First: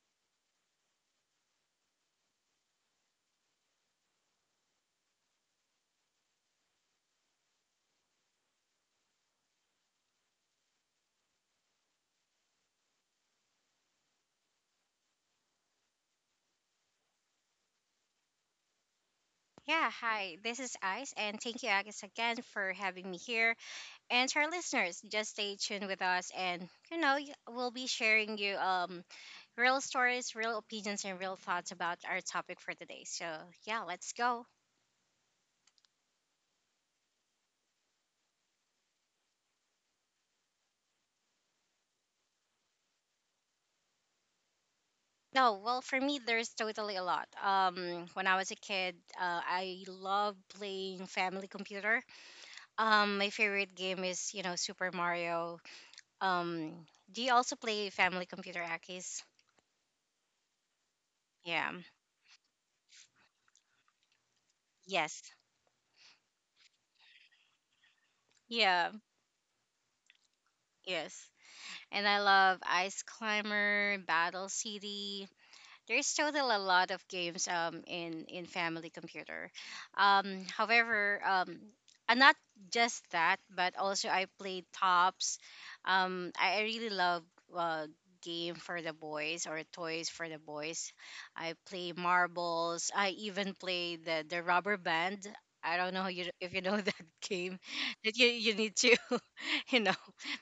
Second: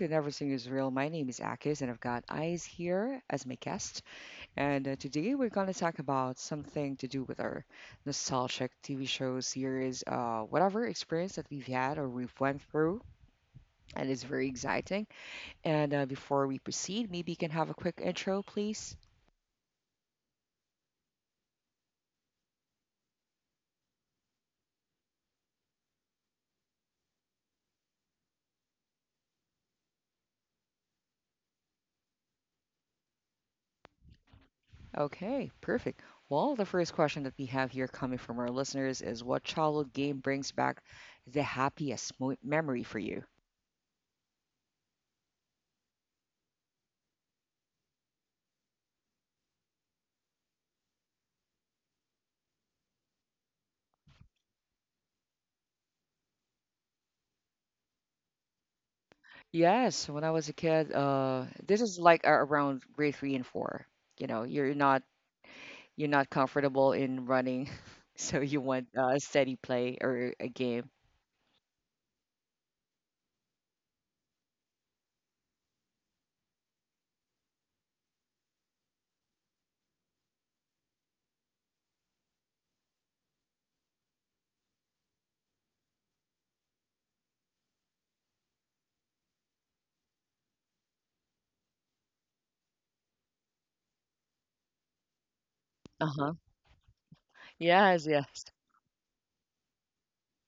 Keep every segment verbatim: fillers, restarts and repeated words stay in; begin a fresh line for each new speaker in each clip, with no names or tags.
and everything is real. My name is Akis and I've got Eyes here as my guest. And uh, today we're gonna talk about something to do with our nostalgic T V shows, series, uh, whatever experience that we've had or we've went through, and it's very exciting. And uh, before we proceed, maybe you can have a quick intro, please.
Yeah, hi, this is Ice, and thank you, Agus, again for having me here. And to our listeners, just stay tuned with us, and you know, y- we'll be sharing you um real stories, real opinions, and real thoughts about our topic for today. So yeah, let's go.
Okay, perfect. Well, the first question that we have here coming from our listeners is what childhood game brings back the happiest mo memory for you?
No, well, for me, there's totally a lot. Um, when I was a kid, uh, I loved playing family computer. Um, my favorite game is, you know, Super Mario. Um, do you also play family computer, Akis?
Yes, when I was a kid, uh, this
Yeah.
is like a- around grade three and four. You know, you're not
Yes.
you're not comfortable in running, so you want
Yeah,
a steady play or a game.
yes. And I love Ice Climber, Battle City, there's still a lot of games um in in family computer. Um, however, um, and not just that, but also I played tops. Um, I, I really love uh game for the boys or toys for the boys. I play marbles. I even play the the rubber band. I don't know
Uh-huh.
you if you know that game
Yes,
that you,
yes.
you need to you know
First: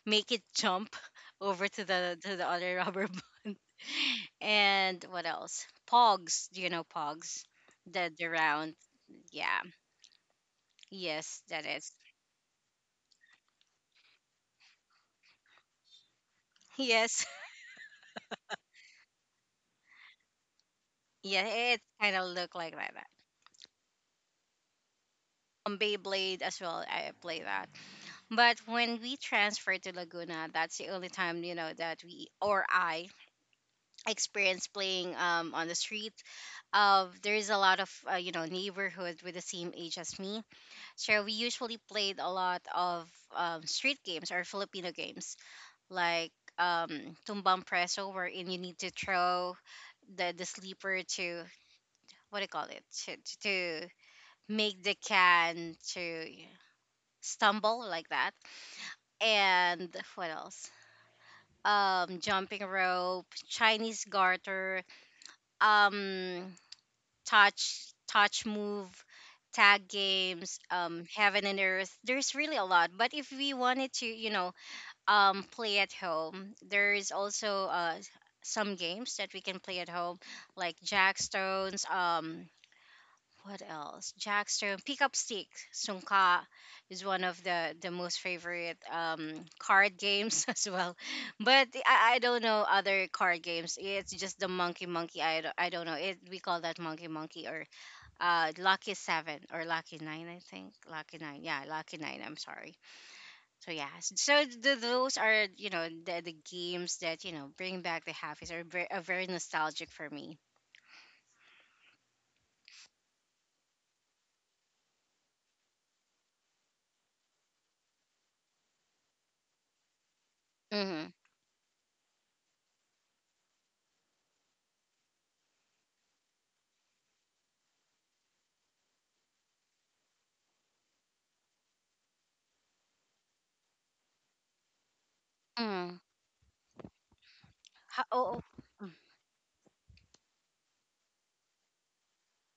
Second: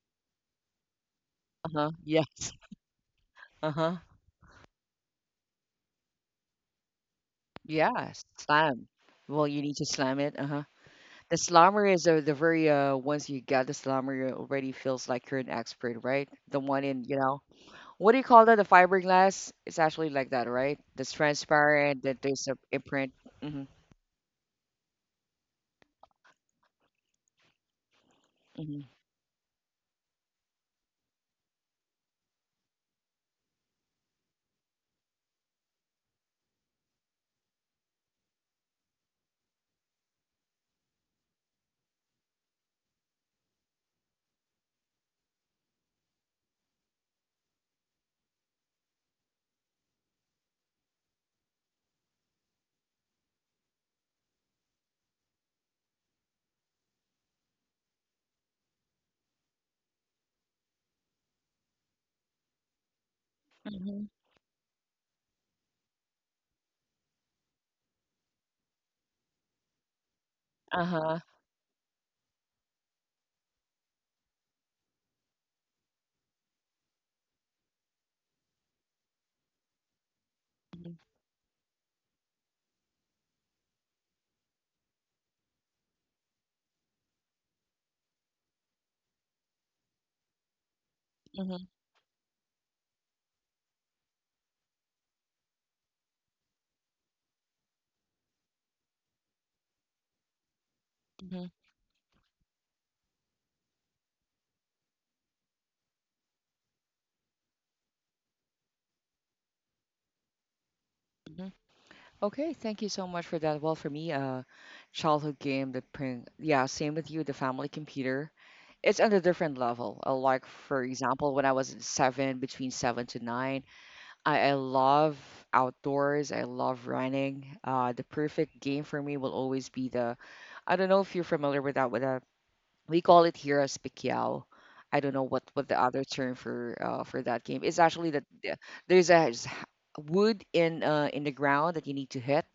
make it jump over to
Uh-huh.
the to the
Yes.
other rubber
Uh-huh.
and what else? Pogs. Do you know Pogs? The
Yeah,
the round.
slam. Well,
Yeah.
you need to slam it. Uh-huh. The
Yes, that
slammer
is.
is, uh, the very uh ones you got the slammer, already feels like you're an expert, right? The one in, you
Yes.
know, what do you call that? The fiberglass. It's actually like that, right? That's
Yeah, it
transparent.
kind
That
of
there's
look
a
like like that.
imprint. Mm-hmm.
Um, Beyblade as well. I play that. But
Mm-hmm.
when we transferred to Laguna, that's the only time you know that we or I experienced playing um on the street. Of there is a lot of uh, you know neighborhood with the same age as me, so we usually played a lot of um, street games or Filipino games like um tumbang preso wherein you need to throw the the sleeper to what do you call it to, to to make the can to yeah, stumble like that and what else um jumping rope, chinese
Mm-hmm.
garter, um touch touch move, tag games, um
Uh-huh.
heaven and earth. There's really a lot, but if we wanted to, you know, um play at home. There is also uh some games that we can play at home, like
Mm-hmm.
jackstones. Um, what else? Jackstone, pick up stick, sungka is one of the the most favorite um card games as well.
Mm-hmm.
But I, I don't know other card games. It's just the monkey monkey. I don't, I don't know. It we call that monkey monkey or uh lucky seven or lucky nine. I think lucky nine. Yeah, lucky nine. I'm sorry so yeah, s- so th- those are you know the, the games that you know bring back the happiness are very, are very nostalgic for me.
Hmm. Okay, thank you so much for that. Well, for me, uh, childhood game that bring, yeah, same with you. The family computer. It's on a different level. Uh, like for
Mm-hmm.
example, when I was seven, between seven to nine. I, I love outdoors. I love running. Uh, the perfect game for me will always be the. I don't know if you're familiar with that. With a, we call it here as pikyao. I don't know what what the
Mm-hmm.
other term for, uh, for that game is.
Oh,
Actually, that
oh,
the-
mm.
there's a s- wood in, uh, in the ground that you need to hit,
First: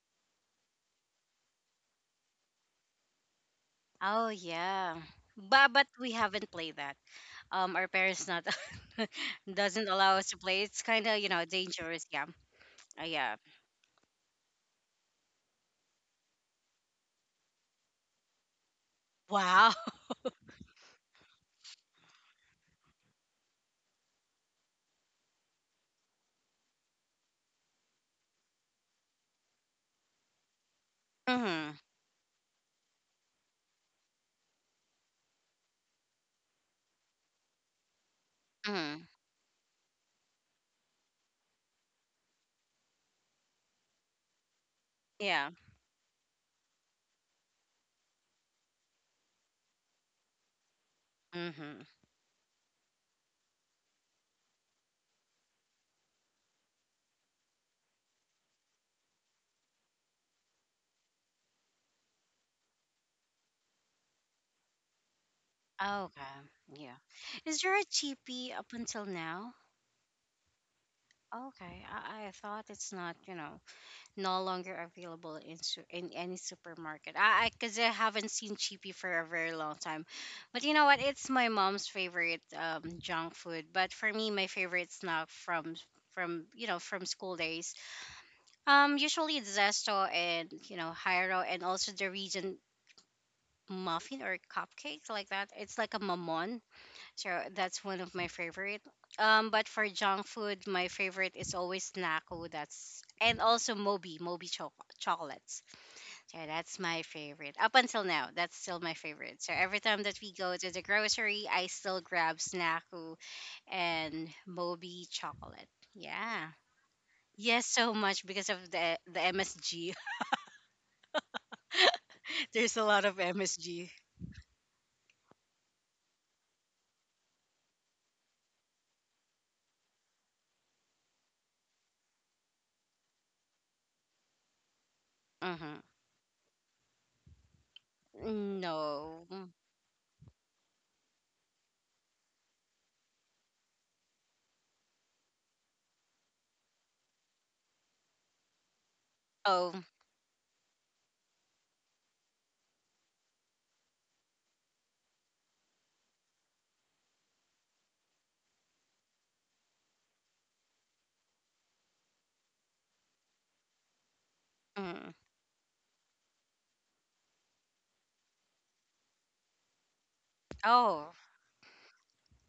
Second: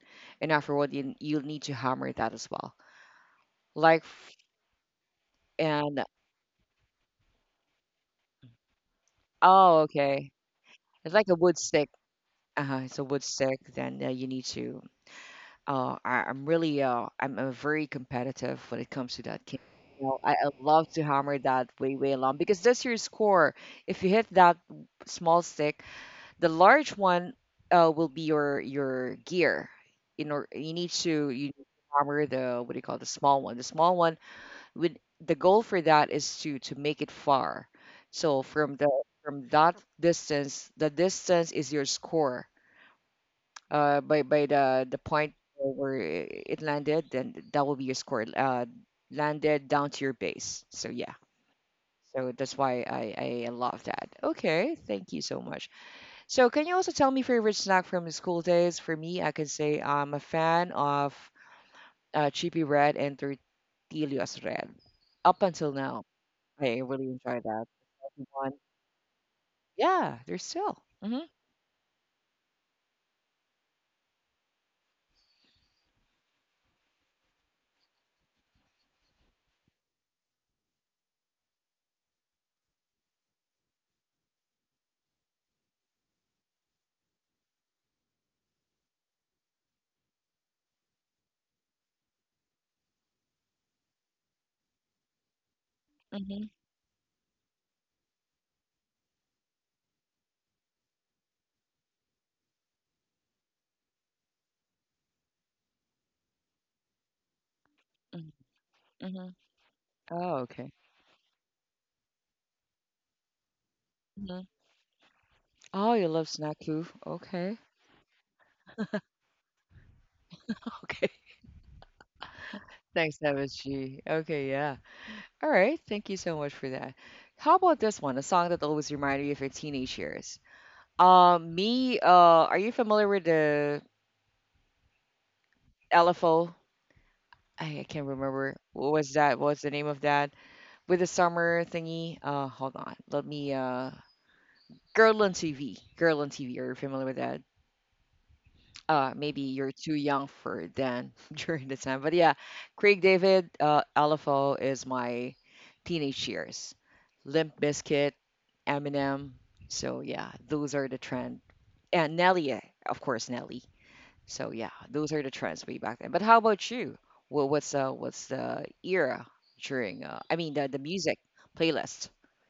and afterward you you'll need to hammer that as well. Like
Oh
f-
yeah. But but
and
we haven't played that. Um, our parents not
Oh,
doesn't allow us
okay,
to play. It's kind
it's
of
like
you
a
know
wood stick.
dangerous. Yeah.
Uh-huh, it's a
Uh,
wood
yeah.
stick. Then, uh, you need to. Uh, I, I'm really, uh, I'm, uh very competitive when it comes to that game.
Wow.
You know, I, I love to hammer that way way long because that's your score. If you hit that small stick, the large one, uh, will be your your gear. In or you need to you need
Mm-hmm.
to hammer the, what do you call it, the small one. The small one would the goal for that is to to make it far. So from the
Mm-hmm.
from that distance, the distance is your score, uh, by by the the point
Yeah.
where i- it landed, then that will be your score. Uh, landed down to your base. So yeah.
Mm-hmm.
So that's why I, I love that. Okay, thank you so much. So can you also tell me favorite snack from the school days? For me, I can say I'm a fan of, uh, Chippy Red and Tortillas Red. Up until now,
Okay.
I
Yeah.
really enjoy
Is
that.
there a G P
One,
up until now?
yeah, they're still. Mm-hmm.
Okay. I, I thought it's not. You know. No longer available in su- in any supermarket. I because I, 'cause I haven't seen chippy for a very long time, but you know what? It's my mom's favorite um, junk food. But for me, my favorite snack from from you know from school days, um, usually it's Zesto and you know Hyro and also the region muffin or cupcake like that. It's like a
Mm-hmm.
mamon, so that's one of my favorite. Um, but for junk food, my favorite is always Nako. That's and also Moby, Moby choc- chocolates. So that's my favorite. Up until now, that's still my
Mm-hmm.
favorite. So every time that we
Oh,
go
okay.
to the grocery, I still grab Snacku and
Hmm.
Moby chocolate.
Oh, you love
Yeah.
snack food. Okay.
Yes, so much because of the the M S G.
Okay.
There's a lot
Thanks,
of M S G.
M S G. Okay, yeah. All right. Thank you so much for that. How about this one? A song that always reminded you of your teenage years. Um, me, uh, are you familiar with the L F O? I, I can't remember.
Mm-hmm.
What was that?
No.
What's the name of that? With the summer thingy? Uh, hold on. Let me, uh, Girl on T V. Girl on T V. Are you familiar with that? Uh maybe you're
Oh.
too young for then during the time, but yeah, Craig David, uh LFO is my teenage years, Limp Biscuit, Eminem. So yeah, those are the trend. And Nelly, eh, of course Nelly. So yeah, those
Mm.
are the trends way back then. But how about you? Well, what's, uh what's the era during, uh I mean, the, the
Oh.
music playlist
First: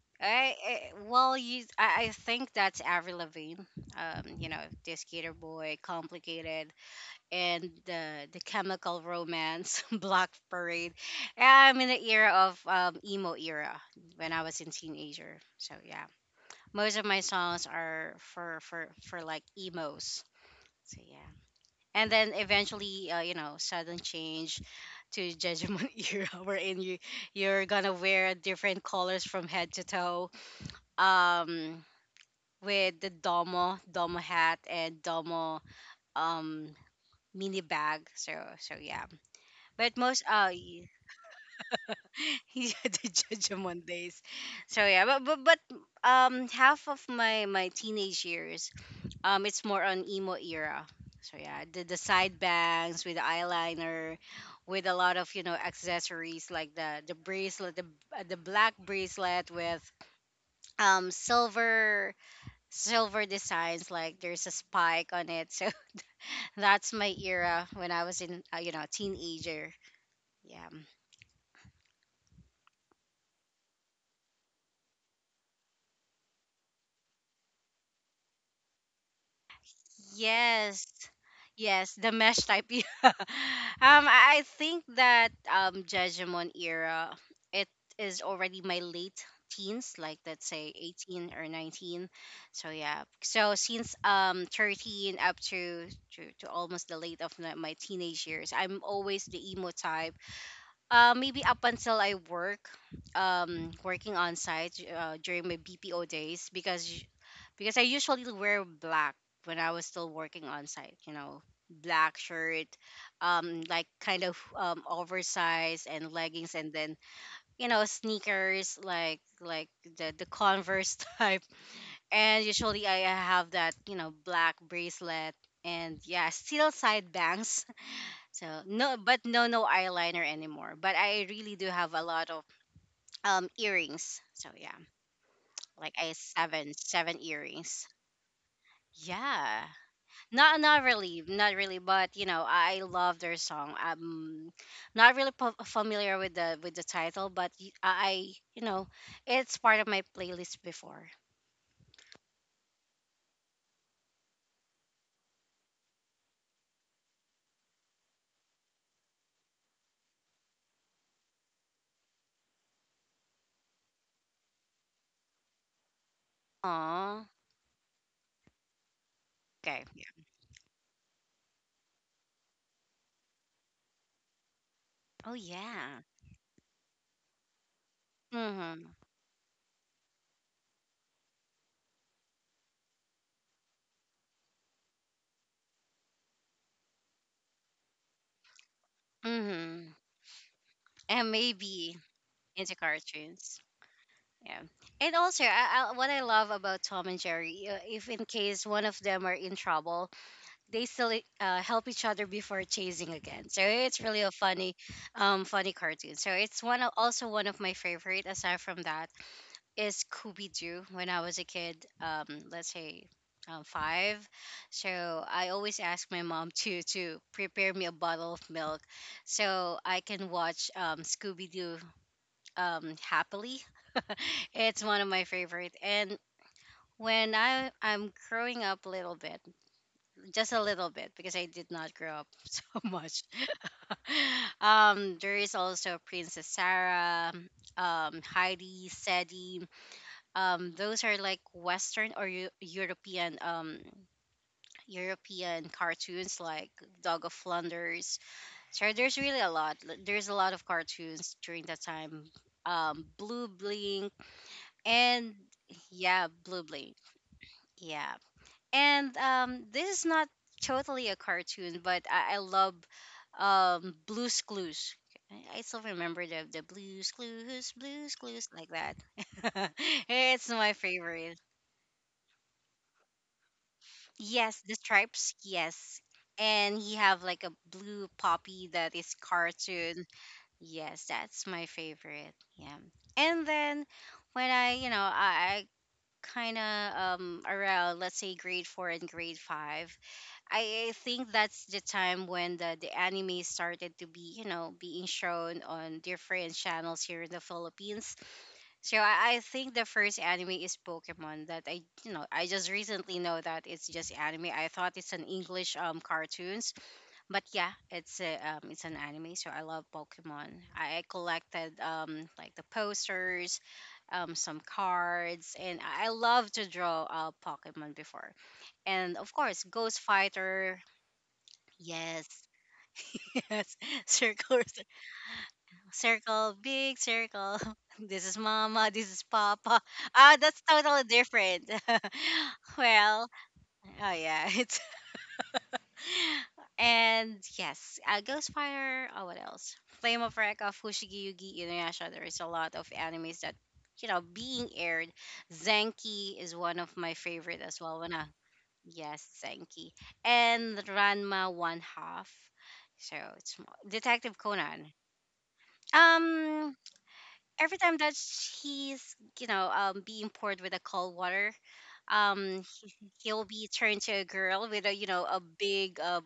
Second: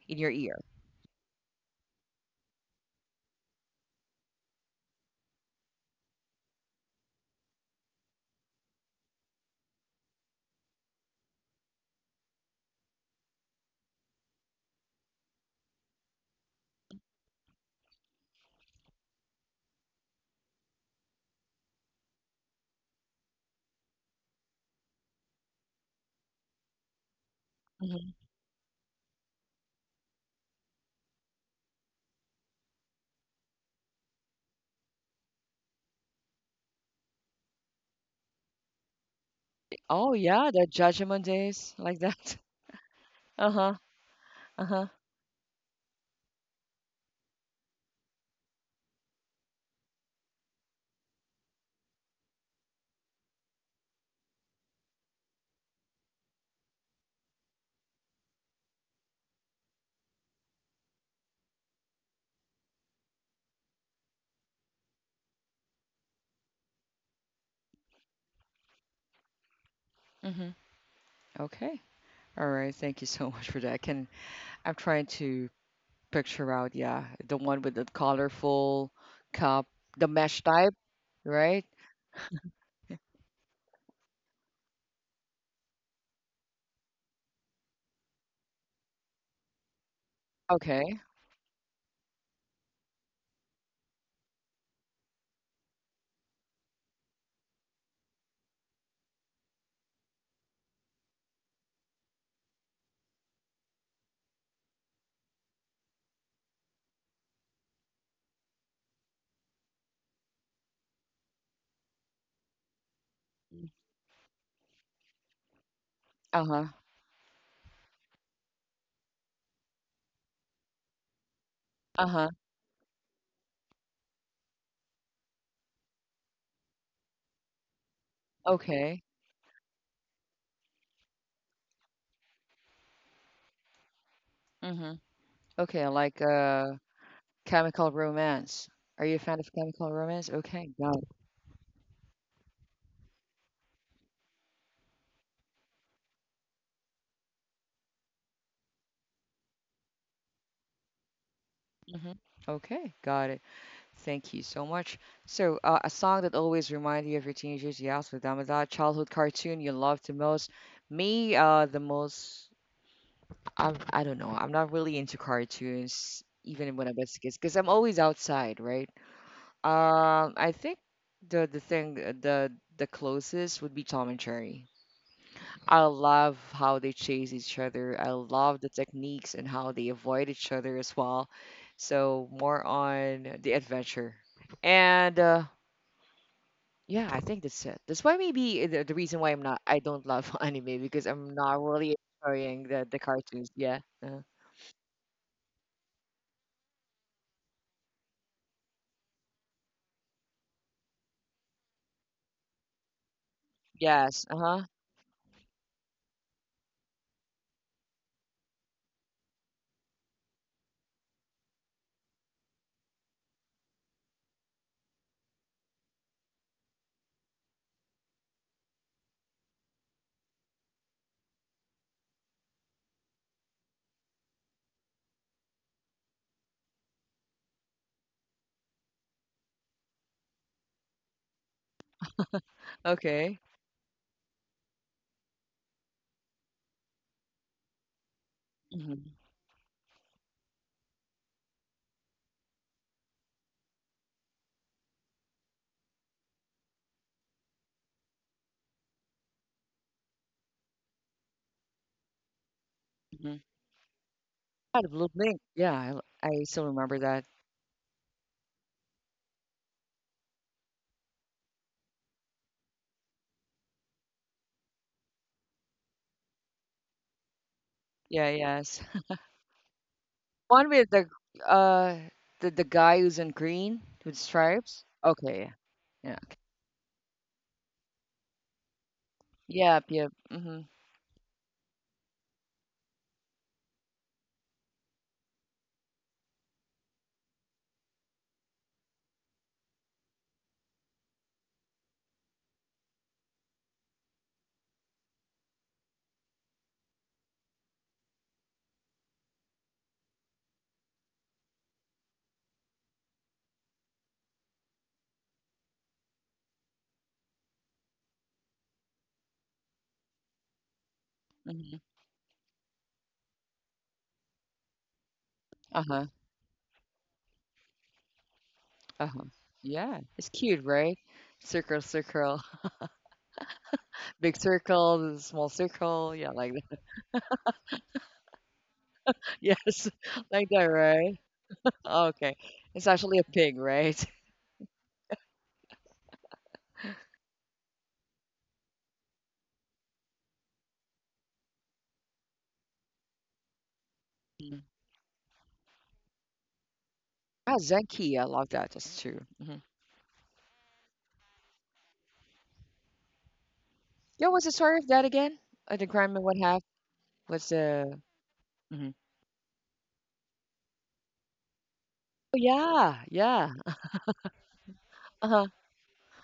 in your
I,
ear.
I well, you. I, I think that's Avril Lavigne. Um, you know, this gator boy, complicated, and the the chemical romance block parade. Yeah, I'm in the era of um, emo era when I was in teenager, so yeah, most of my songs are for for for like emos. So yeah, and then eventually uh, you know sudden change to judgment era wherein you you're gonna
Mhm.
wear different colors from head to toe, um with the domo domo hat and domo um mini bag. So so yeah. But
Oh
most, oh,
yeah, the
yeah,
judgment days like that.
he's the judge on
Uh-huh.
Mondays. So
Uh-huh.
yeah, but, but but um, half of my my teenage years, um, it's more on emo era. So yeah, the the side bangs with the eyeliner, with a lot of you know accessories like the the bracelet, the uh, the black bracelet with um silver silver designs like there's a spike on it. So that's my era when I was in uh, you know teenager.
Hmm.
Yeah.
Okay. All right, thank you so much for that. Can I'm trying to picture out, yeah, the one with the colorful cup, the mesh type,
Yes.
right?
Yes, the mesh type. Yeah. um, I I think that um Judgment era it is already my late teens, like let's say
Okay.
eighteen or nineteen. So yeah. So since um thirteen up to to, to almost the late of my my teenage years, I'm always the emo type. Uh, maybe up until I work um working on site uh, during my B P O days because because I usually wear black when I was still working on site, you know, black shirt, um, like kind of um, oversized and leggings,
Uh-huh.
and then you know sneakers like like the the Converse type.
Uh-huh.
And usually I have that you know black bracelet, and yeah, still side bangs. So no,
Okay.
but no no eyeliner anymore. But I really do have a lot of um earrings. So yeah,
Mm-hmm. Okay, I
like I
like,
seven
uh
seven earrings.
Chemical Romance. Are you a fan of
Yeah.
Chemical Romance?
Not
Okay,
not
got it.
really, not really, but you know, I love their song. I'm not really p- familiar with the with the title, but y- I, you know, it's part of my playlist before.
Mm-hmm. Okay, got it. Thank you so much. So, uh, a song that always reminds you of your teenagers, yes, with Amada, childhood cartoon you loved the most. Me, uh, the most I'm, I don't know. I'm not really into cartoons, even when I was a
Oh,
kid, because I'm always outside, right?
okay. Yeah.
Um, I think the the thing uh, the the closest would be Tom and Jerry.
Oh
I
yeah.
love how they chase each other. I love the
Mhm.
techniques and how they avoid each other as well. So more on the adventure, and, uh, yeah, I think that's it. That's why maybe, uh, the, the reason why I'm not I
Mhm.
don't love anime because
And
I'm not
maybe
really enjoying
into
the the cartoons.
cartoons.
Yeah. Uh,
Yeah. And also, I, I, what I love about Tom and Jerry, uh, if in case one of them are in trouble, they still uh, help each other before chasing again. So it's really
yes.
a
Uh huh.
funny, um, funny cartoon. So it's one of, also one of my favorite. Aside from that, is Scooby Doo. When I was a kid, um, let's say. Um, five, so I always ask my mom to to prepare me a bottle of milk, so I can watch um, Scooby Doo um, happily. It's one of my favorite, and when I I'm growing up a little bit, just a little bit because I did not grow up so much.
Okay.
Um, there is also Princess Sarah, um, Heidi,
Hmm.
Sadie. Um, those are like Western or Eu- European um, European cartoons like Dog of Flanders. So there's really a lot. L- There's a lot of cartoons during that time. Um,
Hmm.
Blue Blink
Ah, the blue
and
blink. Yeah, I, l-
yeah,
I
Blue
still
Blink.
remember that.
Yeah. And um, this is not totally a cartoon, but I, I love um, Blue's Clues. I I still remember the the Blue's Clues, Blue's
Yeah,
Clues like
yes.
that. It's my
One with the,
favorite.
uh the, the guy who's in green with
Yes, the
stripes.
stripes.
Okay.
Yes,
Yeah.
and he have like a blue poppy that is
Yep,
cartoon.
yep. Mm-hmm.
Yes, that's my favorite. Yeah, and then when I you know I, I kind of um around let's say grade four and grade five, I, I think that's the time when the, the anime started to be, you know, being shown on different channels here in the Philippines. So I, I think the first anime is Pokemon that I, you know, I just recently know that it's just anime. I thought it's an English um cartoons, but yeah, it's a um it's an anime. So I love Pokemon. I, I collected
Mm-hmm.
um like the posters, um, some cards, and I I
Uh-huh.
love to draw uh, Pokemon before. And
Uh-huh.
of course, Ghost
Yeah. It's cute,
Fighter.
right? Circle,
Yes.
circle.
Yes.
Big
Circle,
circle, small circle. Yeah,
circle,
like that.
Big circle. This is mama, this is papa.
Yes.
Ah,
Like
that's
that,
totally
right?
different.
Okay. It's actually
Well,
a pig, right?
oh yeah, it's and yes, uh, Ghostfire. Oh, what else? Flame of Wreck of Fushigi Yugi Inuyasha. There is a lot of animes that you know being
Mm.
aired. Zenki is one of my favorite
Ah,
as well. When
Zenki.
I
I love that. That's
yes,
true. Mm-hmm.
Senki. And Ranma one half. So it's mo-
Yeah,
Detective
what's the story of
Conan.
that again? Uh, the crime and what happened?
Um
What's
every time
the?
that
Mhm.
he's, you know, um being poured with a cold water,
Oh,
um he,
yeah,
he'll
yeah.
be turned to a girl with a, you know,
Uh
a
huh.
big uh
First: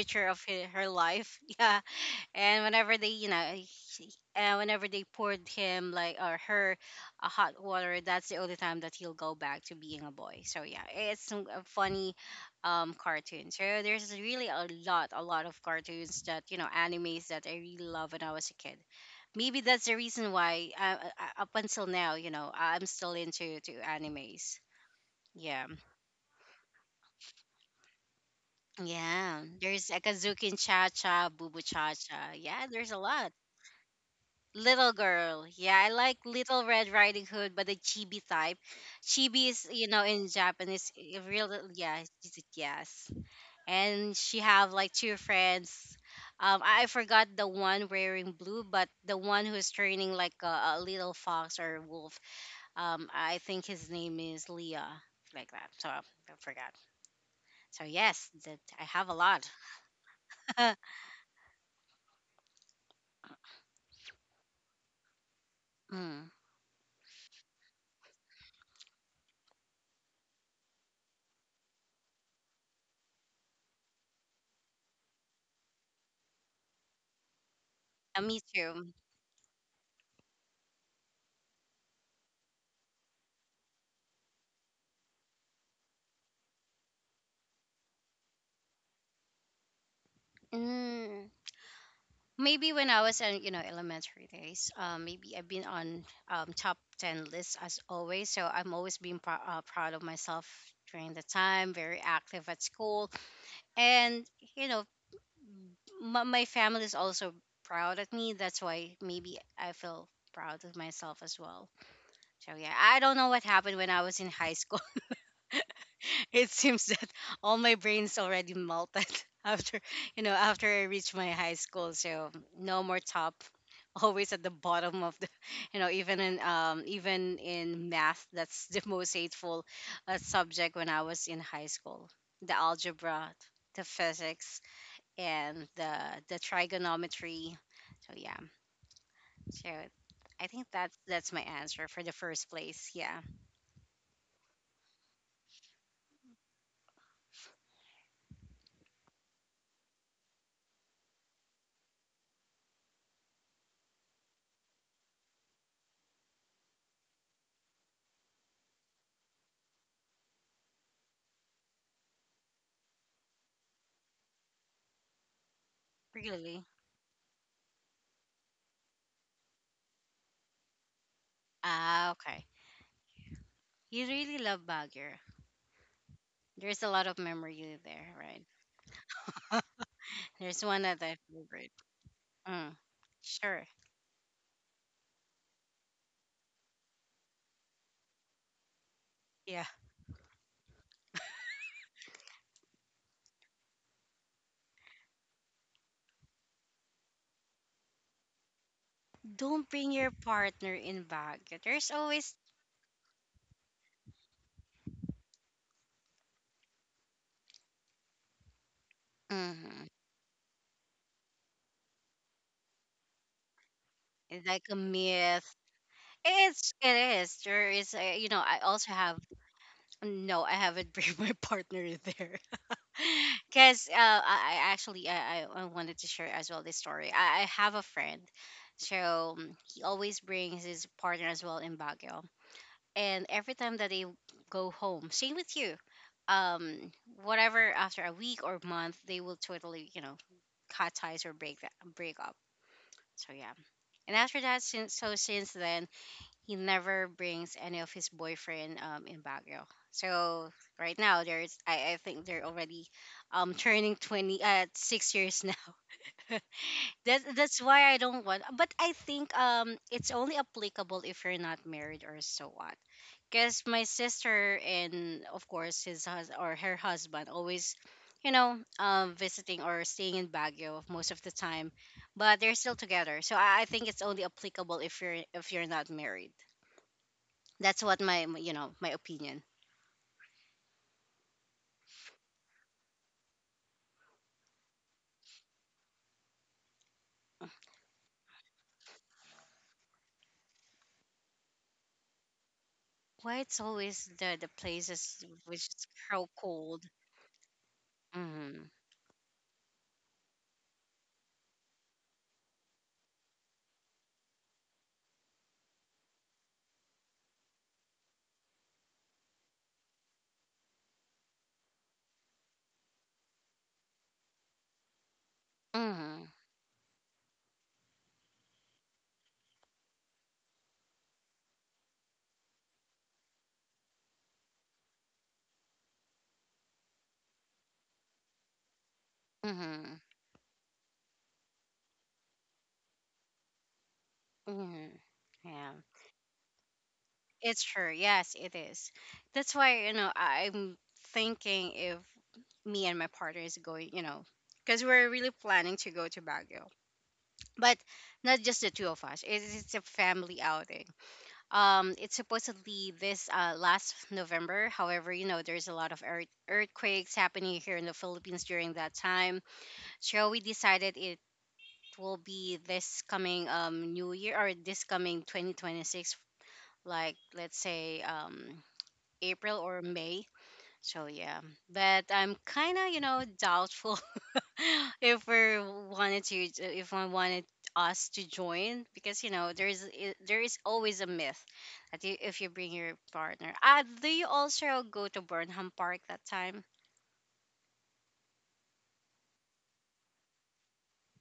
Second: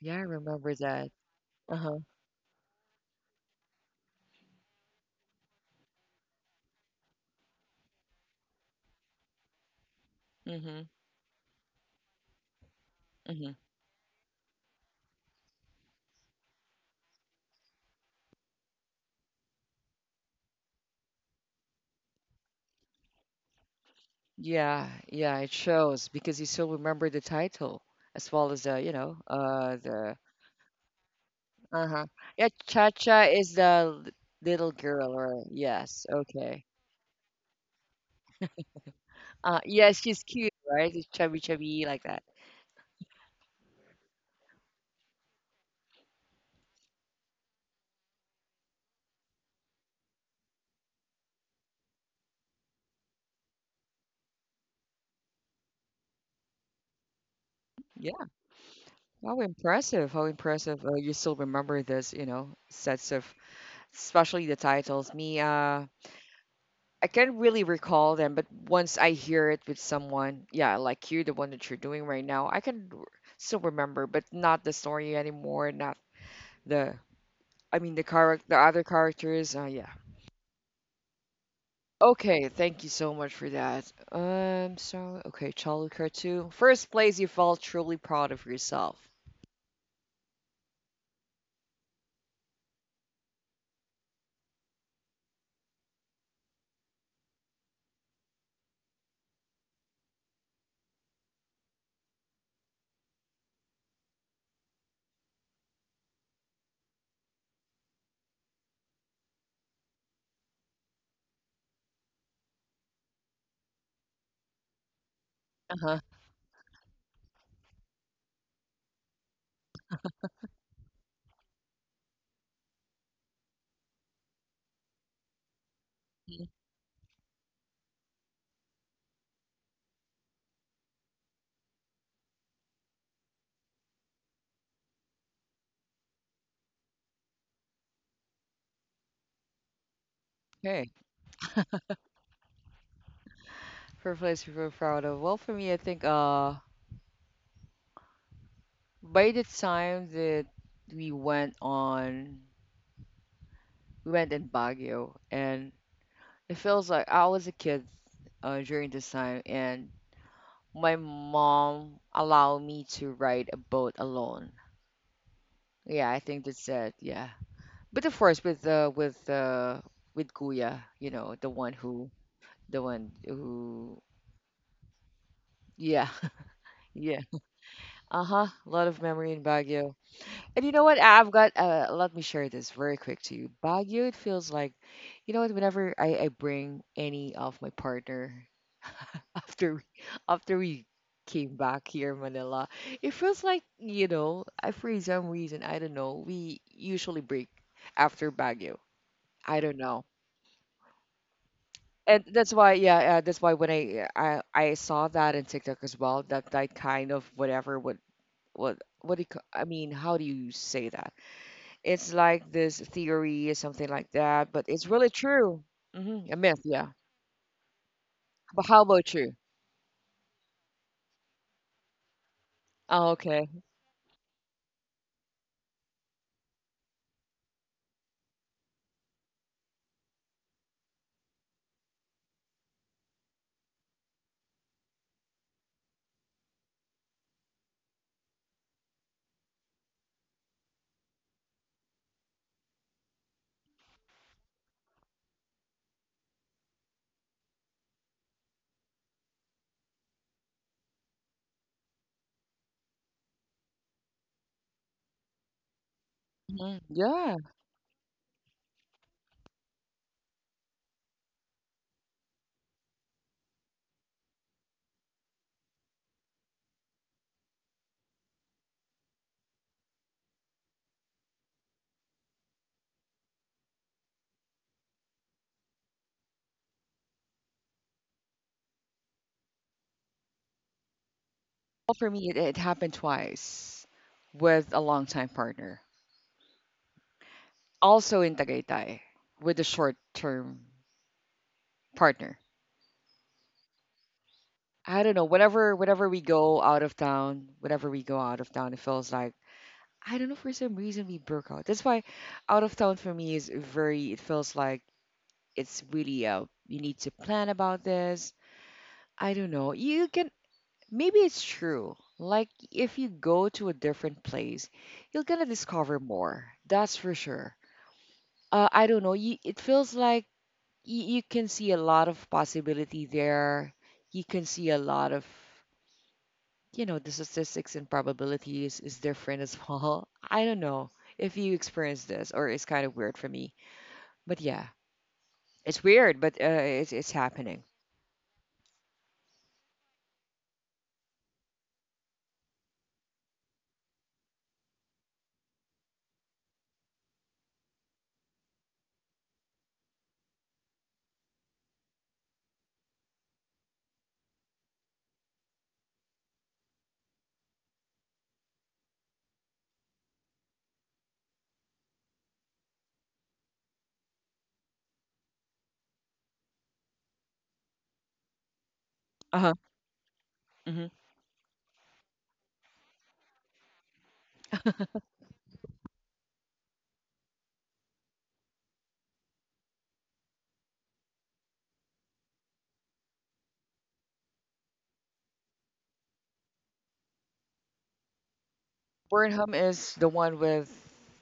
Yeah, I
of her,
remember
her
that.
life.
Uh
Yeah,
huh.
and whenever they you know he- uh, whenever they poured him like or her a hot water, that's the only time that he'll go back to being a boy. So yeah,
Mhm.
it's some- a funny um cartoon.
Mhm.
So there's really a lot a lot of cartoons that you know animes that I really love when I was a kid. Maybe that's the reason why uh, uh, up until now you know I'm still into to animes.
Yeah, yeah. It
Yeah,
shows because you still remember the title as well as the, you know,
yeah,
uh,
there's
the.
akazuki and cha cha bubu
Uh
cha
huh.
cha.
Yeah,
Yeah,
Cha
there's a
Cha
lot.
is the l- little
Little
girl,
girl.
or
Yeah, I
yes,
like Little
okay.
Red Riding Hood, but the chibi type. Chibi
Uh,
is, you
yeah,
know, in
she's cute,
Japanese,
right? It's
i-
chubby,
real. uh,
chubby
Yeah,
like that.
is it- yes. And she have like two friends. Um, I I forgot the one wearing blue, but the one who's training like a, a little fox or wolf. Um, I think his name is Leah, like that. So I forgot. So
Yeah.
yes, that I have a
How
lot.
impressive! How impressive! Uh, you still remember this, you know, sets of, especially the titles. Me, uh,
Mm.
I can't really recall them, but once I hear it with someone, yeah, like you, the one that you're doing right now, I can r- still remember, but not the story anymore, not the, I mean, the
Uh, Me
character, the other
too.
characters. Uh, yeah. Okay, thank you so much for that. Um, so okay, childhood cartoon. First place you felt truly proud of yourself.
Mm. Maybe when I was in you know elementary days, um, maybe I've been on um, top ten lists as always. So I'm always being prou- uh, proud of myself during the time. Very active at school, and you know, my, my family is also proud at me. That's why maybe I feel proud of myself as well. So yeah, I don't know what happened when I was in high school.
Uh huh.
It seems that all my brains already melted after you know after I reached my high school. So no more top, always at the bottom of the. you know even in um even in math, that's the most hateful uh, subject when I was in high school, the algebra, the physics, and the the trigonometry. So yeah, so I think
Okay.
that's that's my answer for the first place. Yeah,
First place you feel proud of. Well, for me, I think, uh by the time that we went on we went in Baguio, and it feels like I was a kid, uh, during this time, and my mom allowed me to ride a boat alone. Yeah, I think
really.
that's it. Yeah, but of course, with uh, with uh, with Kuya, you know, the one who,
Ah, okay,
the one who,
you really love Baguio.
yeah,
There's a lot of
yeah,
memory there,
uh
right?
huh, a lot of memory in Baguio.
There's
And you know
one
what?
other
I've got.
favorite.
Uh, let me share this
Mm,
very quick to you.
sure.
Baguio, it feels like, you know what? Whenever I, I bring any of my partner
Yeah.
after we, after we came back here in Manila. It feels like, you know, I for some reason, I don't know, we usually break after Baguio. I
Don't
don't
bring
know.
your partner in bag. There's
And
always.
that's why, yeah, uh, that's why when I, uh, I I saw that in TikTok as well, that that kind of whatever, what what what do you, ca- I
Mhm.
mean, how do you say that? It's like this theory or something like
It's
that,
like
but
a
it's really
myth.
true. Hmm. A myth,
It's
yeah.
it is. There is a, you know, I
But how
also
about
have.
you?
No, I haven't bring my partner there.
Oh, okay.
Cause uh I, I actually I, I I wanted to share as well this story. I, I have a friend. So, um, he always brings his partner as well in Baguio. And every time that they go home, same with you. Um, Whatever, after a week or month, they will totally, you know, cut ties or break that, break up. So yeah. And after that, since so since then, he never brings any of his boyfriend um in Baguio. So right now, there's I, I think they're already um turning twenty at uh, six years now.
Hmm. Yeah.
That that's why I don't want. But I think um it's only applicable if you're not married or so on. Because my sister and of course his hus- or her husband always, you know, um, visiting or staying in Baguio most of the time, but they're still together. So I, I think it's only applicable if you're if you're not married. That's what my my- you know my opinion.
Well, for me, it, it happened twice with a longtime partner, also in Tagaytay, with a short-term partner.
Why it's always the the
I don't know.
places which
Whenever,
is
whenever we
so
go out
cold.
of town, whenever we go out of
Mm-hmm.
town, it feels like I don't know for some reason we broke out. That's why out of town for me is very. It feels like it's really, uh you need to plan about this. I don't know. You can Maybe it's true. Like if you go to a different place, you're gonna discover
Mm-hmm.
more. That's for sure. uh, I don't know. You, it feels like you, you can see a lot of possibility there. You can see a lot of, you know, the statistics and probabilities is different as
Mm-hmm.
well. I don't know if you experience this or it's kind of weird for me. But yeah,
Mm-hmm. Yeah.
it's weird, but, uh, it's it's
It's
happening.
true. Yes, it is. That's why, you know, I'm thinking if me and my partner is going, you know, because we're really planning to go to Baguio. But not just the two of us. It, it's a family outing. Um, it's supposedly this uh, last November. However, you know, there's a lot of earth- earthquakes happening here in the Philippines during that time. So we decided it will be this coming um, new year or this coming twenty twenty-six, like let's say um
Uh huh.
April or May.
Hmm.
So yeah, but I'm kind of you know doubtful if we wanted to if I wanted us to join, because you know there is i- there is always a myth that you, if you bring your partner. Uh, do you also go to Burnham Park that time?
Burnham is the one with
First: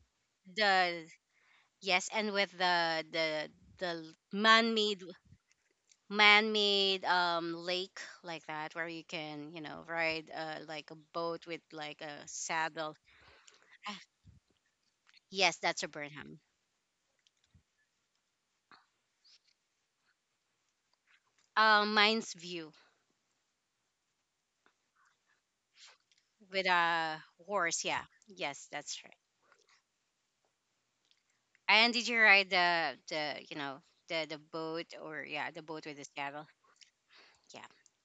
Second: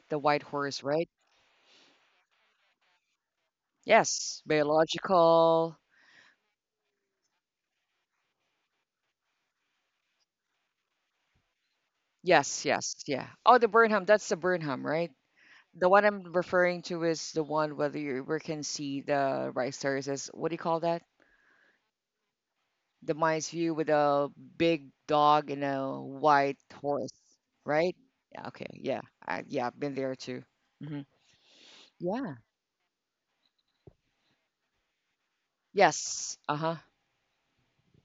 the white horse,
The
right?
Yes, and with the the the
Yes,
man-made
biological.
man-made um lake like that, where you can you know ride uh, like a boat with like a
Yes,
saddle.
yes, yeah. Oh, the
Ah,
Burnham. That's the Burnham, right?
yes, that's a
The one I'm
Burnham.
referring to is the one whether you we can see the rice terrace as what do you call that?
Um, mine's View
The mind's view with a big dog and a white
with
horse,
a horse.
right?
Yeah.
Yeah, okay,
Yes, that's
yeah,
right.
I, yeah, I've been there too. Hmm.
And did you
Yeah.
ride the the you know the the boat, or yeah, the boat with the
Yes.
saddle?
Uh huh.
Yeah,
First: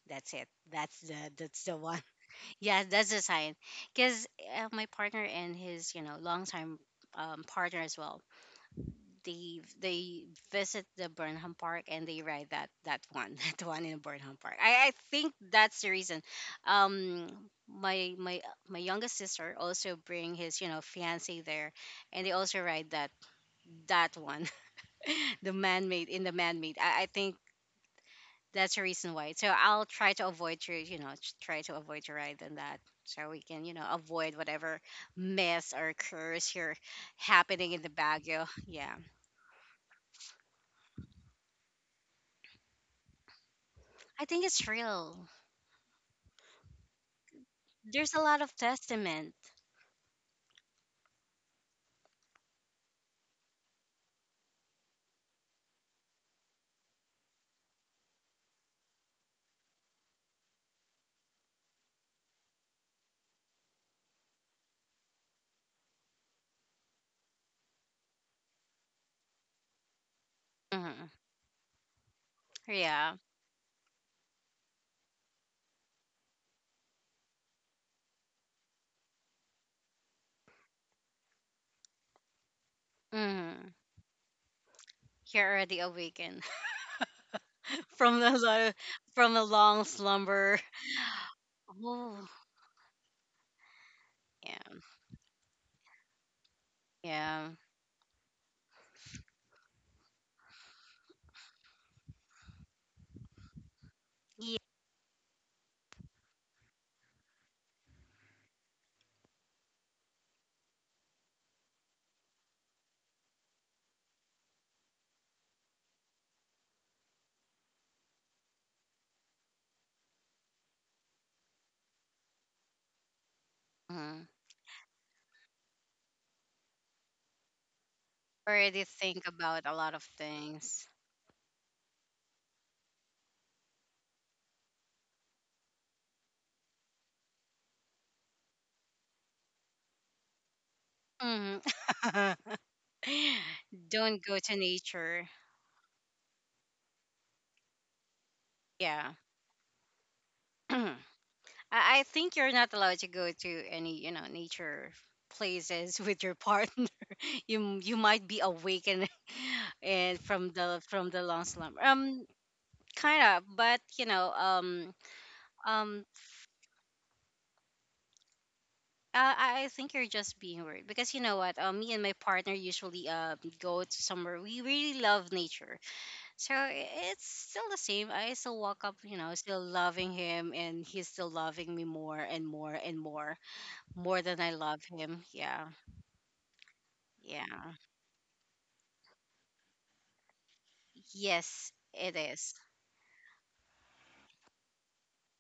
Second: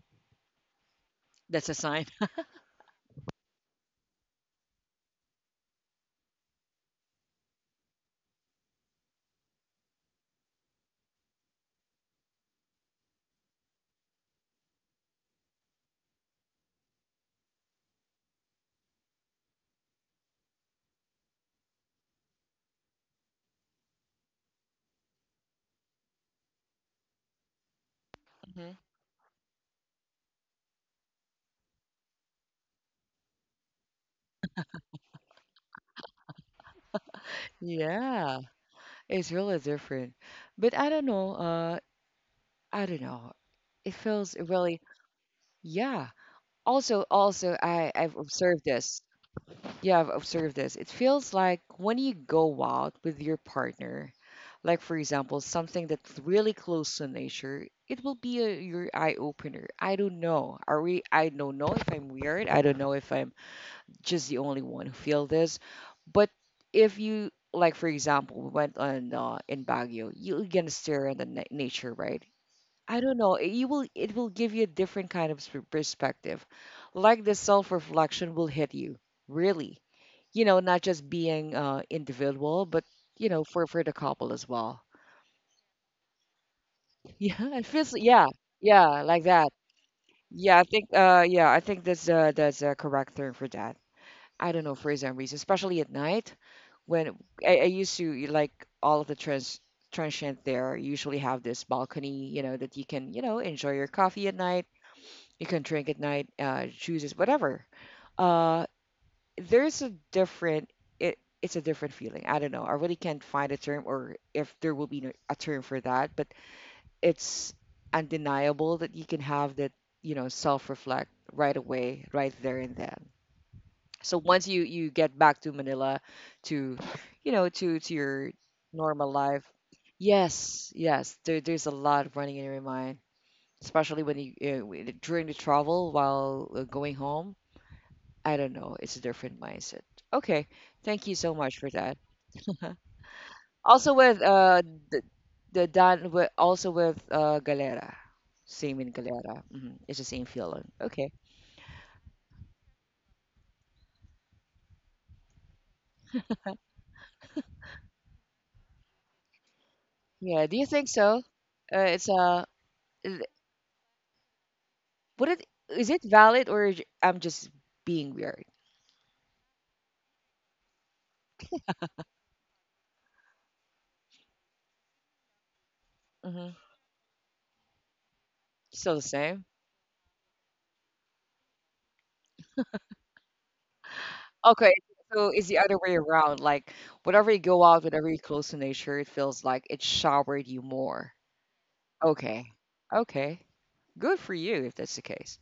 that's it. That's the that's
That's a
the one.
sign.
Yeah, that's the sign. Cause uh, my partner and his you know longtime um partner as well, they they visit the Burnham Park and they ride that that one that one in Burnham Park. I, I think that's the reason. Um, my my my youngest sister also bring his you know fiance there, and they also ride that that one, the man made in the man made. I, I think
Hmm.
that's the reason why. So I'll try to avoid to you know t- try to avoid to ride on that. So we can, you know, avoid whatever mess or curse here happening in the
Yeah,
Baguio. Yeah,
it's really different. But I don't know, uh I don't know. It
I
feels
think it's
really
real.
yeah. Also also I
There's
I've
a lot of
observed this.
testament.
Yeah, I've observed this. It feels like when you go out with your partner, like for example, something that's really close to nature, it will be a, your eye opener. I don't know. Are we? I don't know if I'm weird. I don't know if I'm just the only one who feel this. But if you, like for example, we went on uh, in Baguio, you're gonna
Hmm.
stare at the na- nature, right? I
Yeah.
don't know. It, you will it will give you a different kind of sp- perspective. Like the self-reflection will hit you, really. You know, not just being uh individual, but you know, for
Hmm.
for the couple as well.
You're already awakened
Yeah, it feels,
from
yeah,
the lo-
yeah, like
from a
that.
long
Yeah,
slumber.
I think uh yeah, I think that's
Oh,
uh that's a correct term for that. I
yeah,
don't know, for some reason, especially at night when
yeah,
I, I used to like all of the trans transient there usually have this balcony, you know, that you can, you know, enjoy your coffee at
yeah.
night. You can drink at night, uh juices, whatever. uh there's a different it, it's a different feeling. I don't know, I really can't find a term, or if there will be no- a term for that, but it's undeniable that you can have that, you know self reflect right away, right there and then. So
Mhm.
once you you get back to Manila, to you know to to your
Already
normal
think
life.
about a lot of
Yes,
things.
yes, there, there's a lot running in your mind, especially when you uh, during the travel, while uh, going home. I don't know. It's a different mindset. Okay, thank you so
Hmm.
much for that. Also with
Don't go to
uh the,
nature.
the Dan with also with uh Galera, same in
Yeah.
Galera. Hmm. It's the same feeling.
I,
Okay,
I think you're not allowed to go to any, you know, nature places with your partner. you m- you might be awakened and
yeah.
from
Do you
the
think
from
so?
the long slumber.
Uh, it's
Um
uh, is
kind
it-
of, but you know, um
would it is
um
it valid, or j- I'm just being weird?
I, I think you're just being worried, because you know what, um, me and my partner usually um go to somewhere we really love nature.
Mm-hmm.
So i- it's still the same. I still walk
Still
up,
the
you know,
same.
still loving him, and he's still loving me more and more and more, more than I
Okay,
love him.
so it's the
Yeah.
other way around. Like, whenever you go
Yeah.
out, whenever you're close to nature, it feels like it showered you more.
Yes, it
Okay,
is.
okay, good for you if that's the case.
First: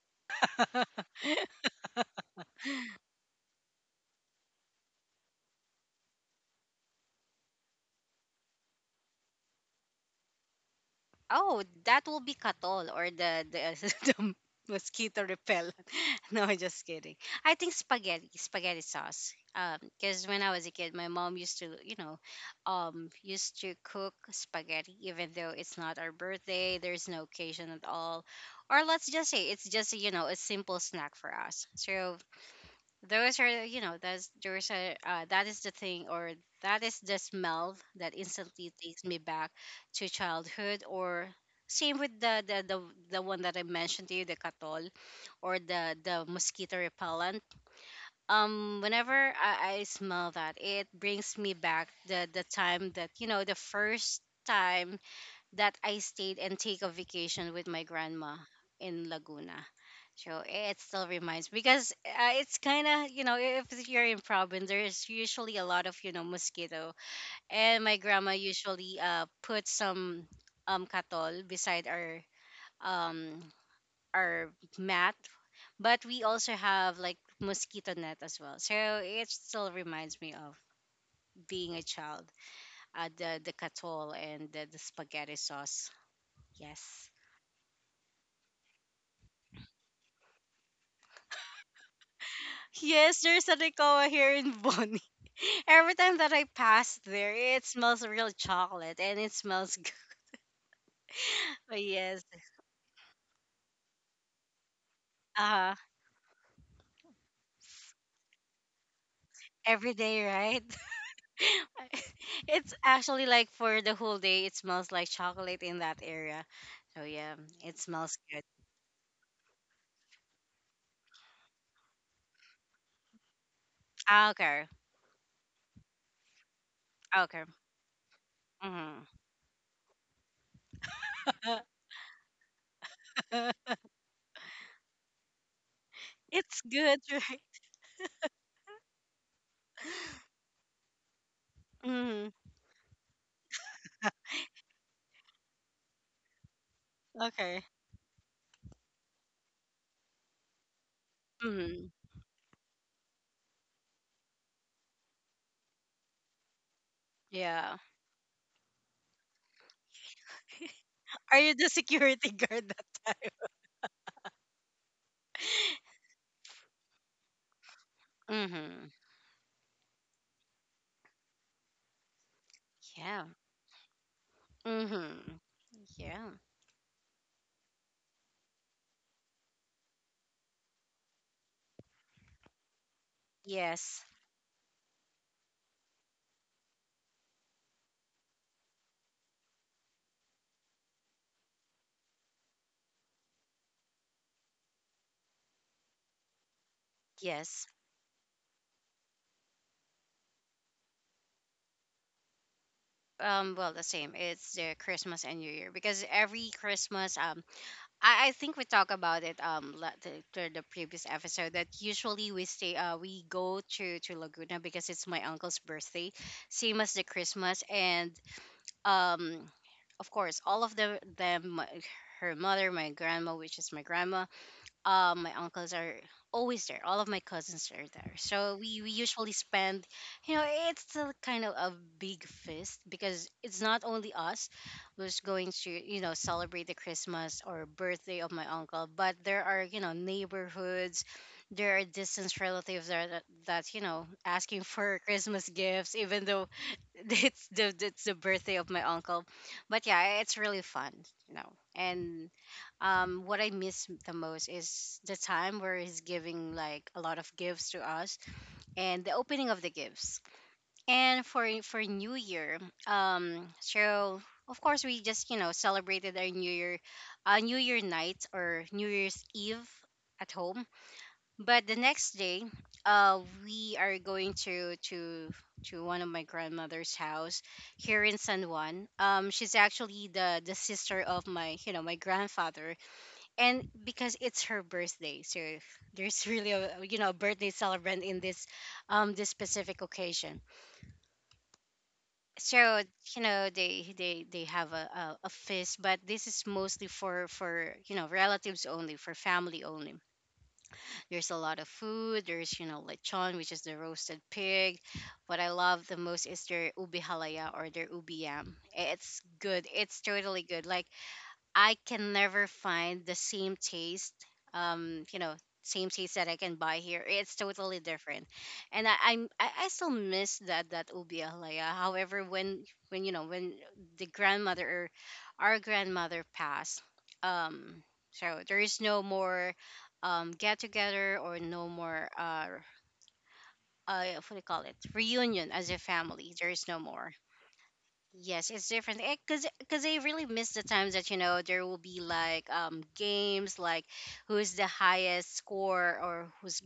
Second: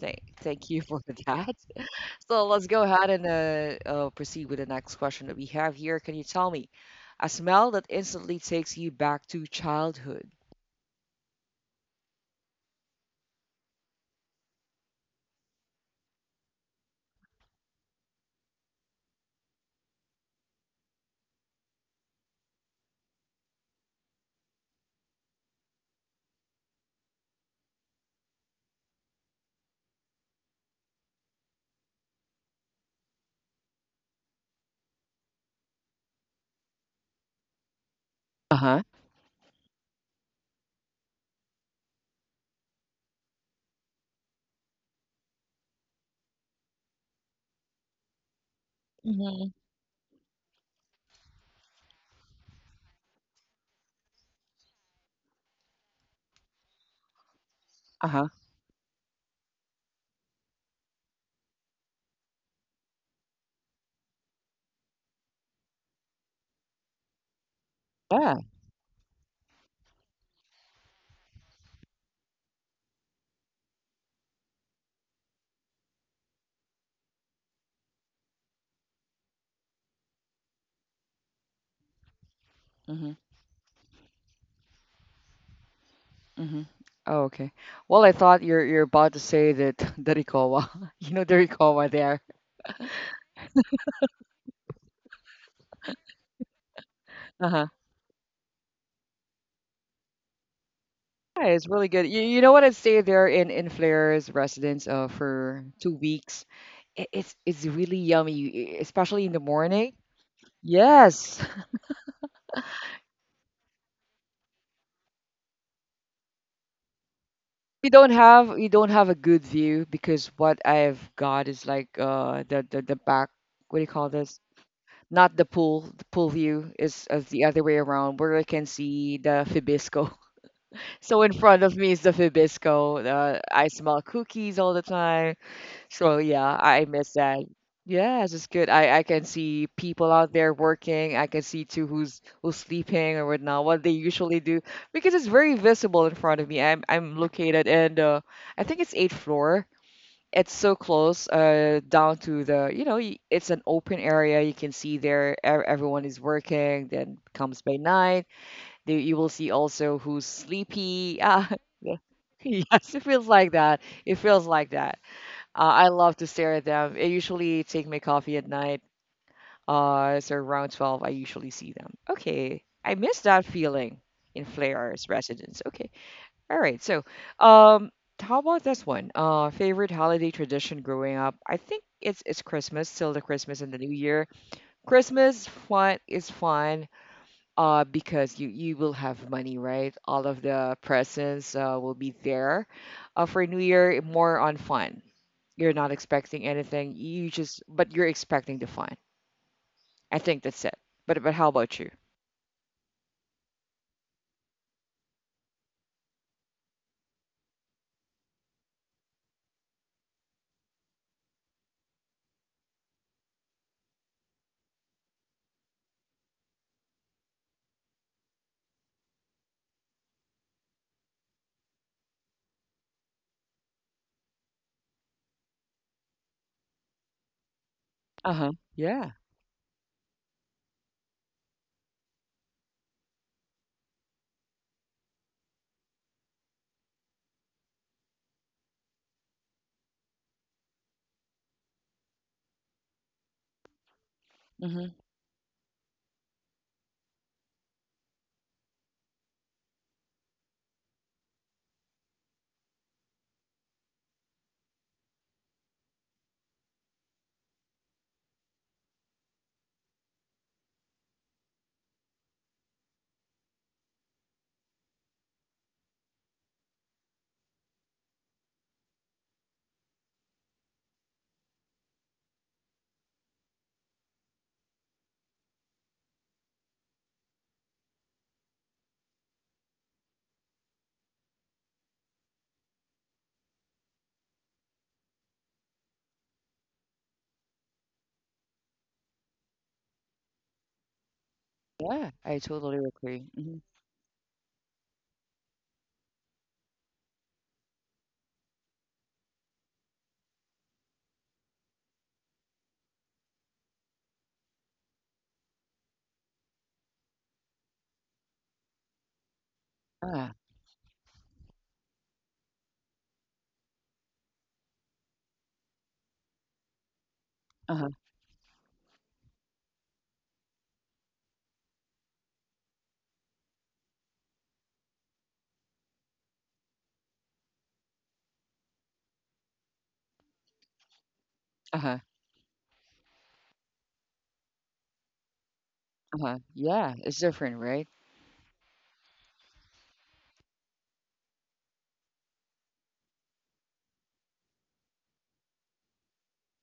Thank, thank you for that. So let's go ahead and uh, uh, proceed with the next question that we have here. Can you tell me a smell that instantly takes you back to childhood?
Oh, that will be Katol, or the the, the mosquito repellent. No, I'm just kidding. I think spaghetti, spaghetti sauce. Um, because when I was a kid, my mom used to, you know, um, used to cook spaghetti, even though it's not our birthday, there's no occasion at all, or let's just say it's just you know a simple snack for us. So those are you know that's there's a uh, that is the thing, or that is the smell that
Uh
instantly
huh.
takes me back to childhood, or same with the the the, the one that I mentioned to you, the katol, or the the mosquito repellent. Um whenever
Mm-hmm.
I, I smell that, it brings me back the the time that you know the first time that I stayed and take a vacation with my
Uh huh.
grandma in Laguna. So it still reminds, because uh, it's kind of you know if you're in province, there's usually a lot of you know mosquito. And my grandma
Yeah.
usually uh put some um katol beside our um our mat. But we also have like mosquito net as well, so it still reminds me of being a child, uh,
Mm-hmm.
the the katol and the, the spaghetti sauce.
Mm-hmm.
Yes.
Oh, okay. Well, I thought you're you're about to say that Darikowa. You know Darikowa there.
Yes, there's a Nicoa here in Bonnie. Every time that I pass there, it
Uh-huh.
smells real chocolate and it smells good.
Yeah, it's
Oh,
really good.
yes.
You, you know what? I stayed there in in Flair's residence uh for
Uh,
two weeks. It, it's it's really yummy, e- e, especially in the morning.
every day, right?
Yes.
It's actually like for the whole day, it smells like chocolate in that area. So, yeah, it
We don't
smells good.
have we don't have a good view, because what I've got is like uh the the, the back. What do you call
Ah,
this?
okay.
Not the pool. The pool view is, is
Okay.
the other way around, where I can
Hmm.
see the Fibisco. So in front of me is the Fibisco. Uh, I smell cookies all the time. So yeah,
It's
I
good,
miss
right?
that. Yes, it's good. I I can see people out there working. I can see too who's
Hmm.
who's sleeping or whatnot, what they usually do, because it's very visible in front of me. I'm I'm
Okay.
located in, uh I think it's eighth floor. It's so close, uh
Hmm.
down to the, you know y- it's an open area. You can see there, e- everyone is working. Then comes by
Yeah.
night. There you will see also who's sleepy.
Are
Ah,
you the
yeah.
security guard that
yes, it feels like that. It feels like that. Uh, I love to stare at them. I usually take my coffee
time?
at night.
Hmm.
Uh, so around twelve, I usually see them. Okay, I miss
Yeah.
that feeling in Flair's
Mm-hmm.
residence. Okay,
Yeah.
all right. So, um, how about this one? Uh, favorite holiday tradition growing up? I think it's it's Christmas, still the Christmas and the New
Yes.
Year. Christmas fun is fun, uh, because you you will have money, right? All of the presents, uh, will be there. Uh, for New Year, more on fun. You're not expecting anything. You just,
Yes.
but you're expecting the fun. I think that's it. But but how about you?
Um, well, the same. It's the Christmas and New Year, because every Christmas, um, I, I think we talk about it um la- the, the the previous episode, that usually we stay uh we go to to Laguna, because it's my uncle's birthday, same as the Christmas. And um, of course, all of the them my- her mother, my grandma, which is my grandma, uh, my uncles are always there. All of my cousins are there.
Uh-huh.
So we, we
Yeah.
usually spend, you know, it's still kind of a big feast, because it's not only us who's going to, you know, celebrate the Christmas or birthday of my uncle, but there are, you know, neighborhoods. There are distant relatives that, that, that you know asking
Mm-hmm.
for Christmas gifts, even though it's the it's the birthday of my uncle. But yeah, it's really fun, you know. And um what I miss the most is the time where he's giving like a lot of gifts to us, and the opening of the gifts. And for for new year, um so of course we just you know celebrated our new year, uh, new year night or new year's eve at home. But the next day, uh we are going to to to one of my grandmother's house here in San Juan. Um she's actually the the sister of my you know my grandfather, and because it's her birthday, so there's really a you know birthday celebrant in this um this specific occasion.
Yeah, I totally
So you
agree.
know
Mm-hmm.
they they they have a, a, a feast, but this is mostly for for you know relatives only, for family only. There's a lot of food. There's you know lechon, which is the roasted pig. What I love the most is their ubi halaya, or their ubi yam. It's good, it's
uh,
totally good, like, I can never find the same taste. Um, you know, Same taste that I can buy here. It's totally
uh-huh,
different, and I I'm, I, I still miss that that ubi alaya. However, when when you know when the grandmother or our grandmother passed, um, so there is no more um get together or no
uh-huh,
more uh uh what do you call it, reunion as a family.
uh-huh.
There is no
Yeah,
more.
it's different, right?
Yes, it's different. Because because I really miss the times that you know there will be like um games like who's the highest score or who's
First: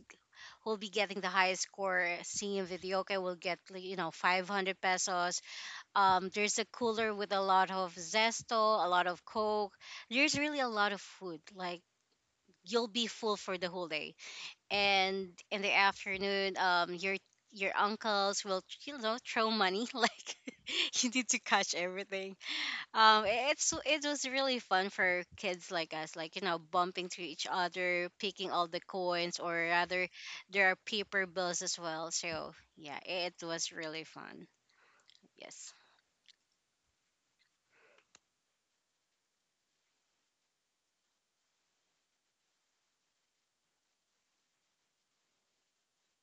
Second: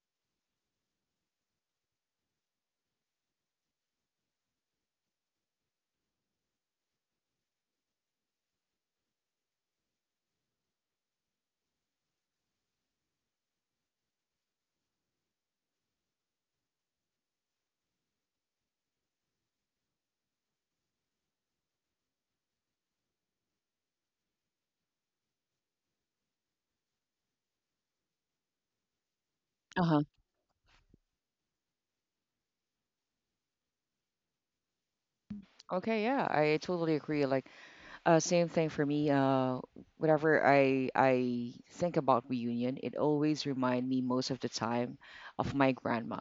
who'll be getting the highest score. Seeing Videoke will get like, you know, five hundred pesos. Um, there's a cooler with a lot of zesto, a lot of coke. There's really a lot of food. Like you'll be full for the whole day. And in the afternoon, um, your your uncles will, you know, throw money like you need to catch everything. um, i- it's it was really fun for kids like us, like, you know, bumping to each other, picking all the coins, or
Uh-huh.
rather, there are paper bills as well. So yeah, it was really fun. Yes,
Okay, yeah, I totally agree. Like, Uh, same thing for me. Uh, whenever I I think about reunion, it always remind me most of the time of my grandma.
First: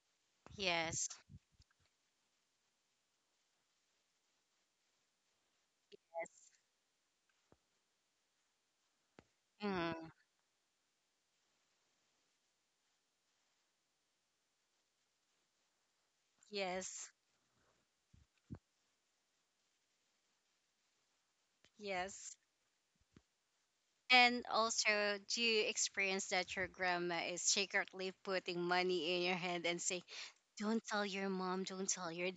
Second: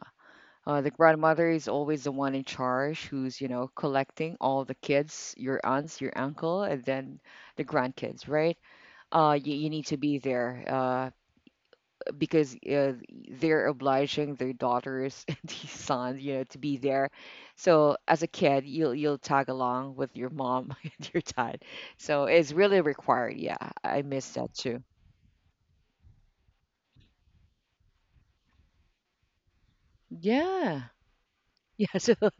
Uh, the
yes,
grandmother is always the one in charge who's, you know, collecting all the kids, your aunts, your
yes,
uncle, and then the grandkids, right? Uh, you, you need to
mhm,
be there. Uh, because uh, they're obliging their daughters and these sons, you know, to be there.
yes,
So as a kid, you'll you'll tag along with your mom and your dad. So
yes.
it's really required. Yeah, I miss
And
that too.
also, do you experience that your grandma is secretly putting money in your hand and saying,
Yeah.
"Don't tell your mom, don't
Yeah,
tell
so
your"?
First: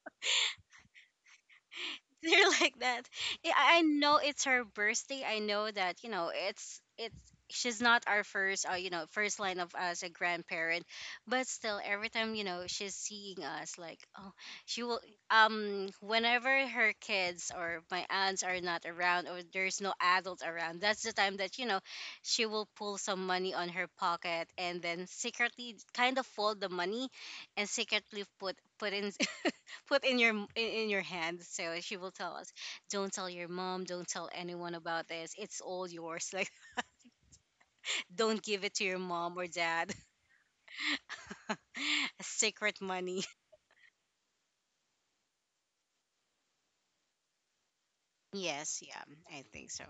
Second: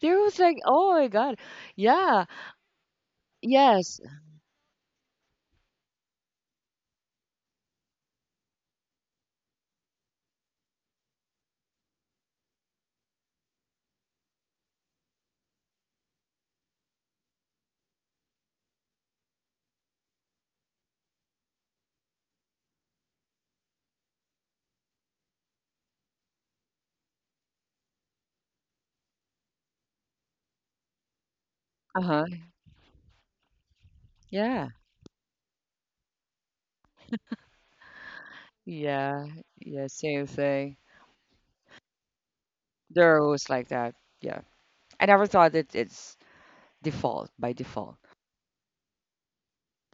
there was like, oh my God. Yeah.
They're like that. Yeah, I I
Yes.
know it's her birthday. I know that you know it's it's she's not our first uh, you know, first line of as a grandparent, but still every time you know she's seeing us like, oh, she will um whenever her kids or my aunts are not around or there's no adult around, that's the time that you know she will pull some money on her pocket and then secretly kind of fold the money and secretly put put in put in your m- in, in your hands. So she will
Uh-huh.
tell us, "Don't tell your mom. Don't tell
Yeah.
anyone about this. It's all yours." Like, don't give it to your
Yeah.
mom or
Yeah,
dad.
same thing.
"Secret
There
money."
was like that. Yeah. I never thought that it's default by default.
Yes, yeah, I think so.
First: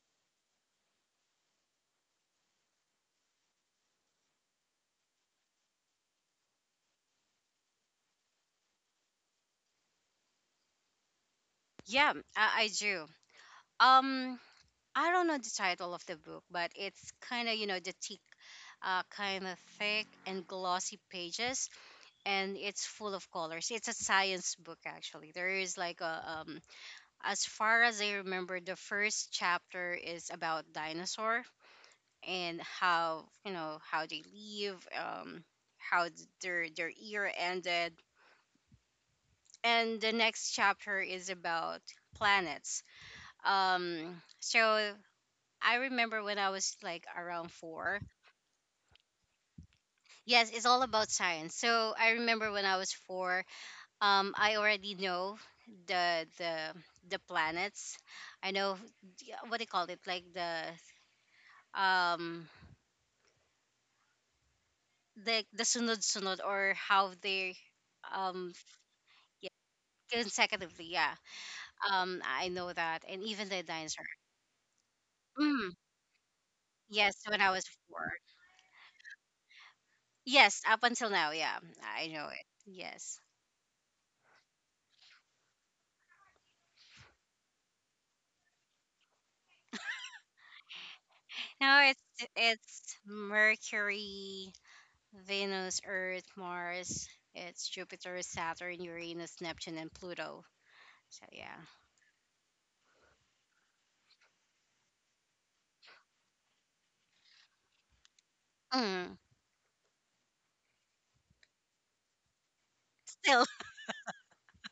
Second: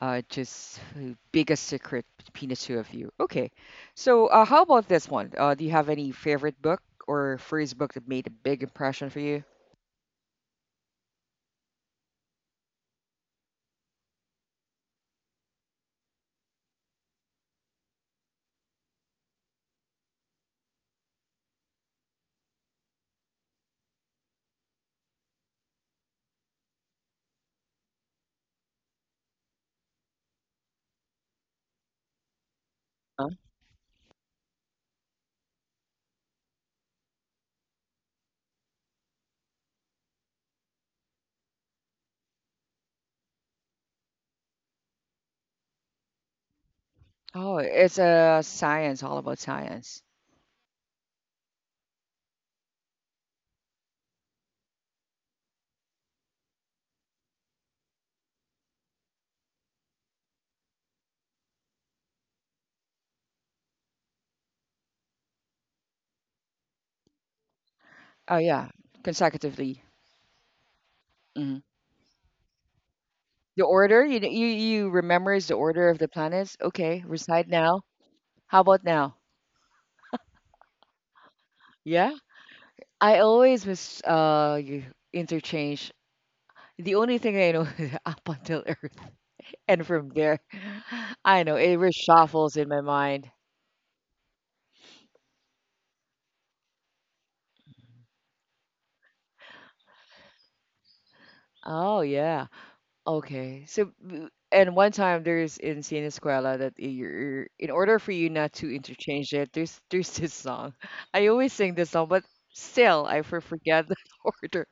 Uh, just uh, biggest secret between the two of you. Okay. So, uh, how about this one? Uh, do you have any favorite book, or first book that made a big impression for you?
Yeah, I, I do. Um, I don't know the title of the book, but it's kind of, you know, the thick, uh, kind of thick and glossy pages, and it's full of colors. It's a science book actually. There is like a um as far as I remember, the first chapter is about dinosaur and how,
Huh?
you know, how they leave, um, how th- their their era ended, and the next chapter is about planets. Um, so I remember when I was like around
Oh,
four.
it's uh, science, all about science.
Yes, it's all about science. So I remember when I was four, um, I already know the the the planets. I know, yeah, what they call it, like the um like the sunod-sunod or how they
Oh
um
yeah,
yeah,
consecutively.
consecutively, yeah,
Hmm.
um I know that and even the
The order,
dinosaur.
you you you remembers the
mm,
order of the planets. Okay,
yes, when
recite
I was
now.
four.
How about now?
Yes, up until now, yeah, I
Yeah,
know it,
I
yes.
always was uh you interchange. The only thing I know is up until Earth. And from there, I know
Now
it
it's
reshuffles in my
it's
mind.
Mercury, Venus, Earth, Mars. It's Jupiter, Saturn, Uranus, Neptune, and Pluto. So yeah.
Oh yeah, okay. So, b- and one time, there's in Sinesquela, that you're, in order for you not to
mm,
interchange it, there's there's this song. I always sing this song, but still I for
Still,
forget the order.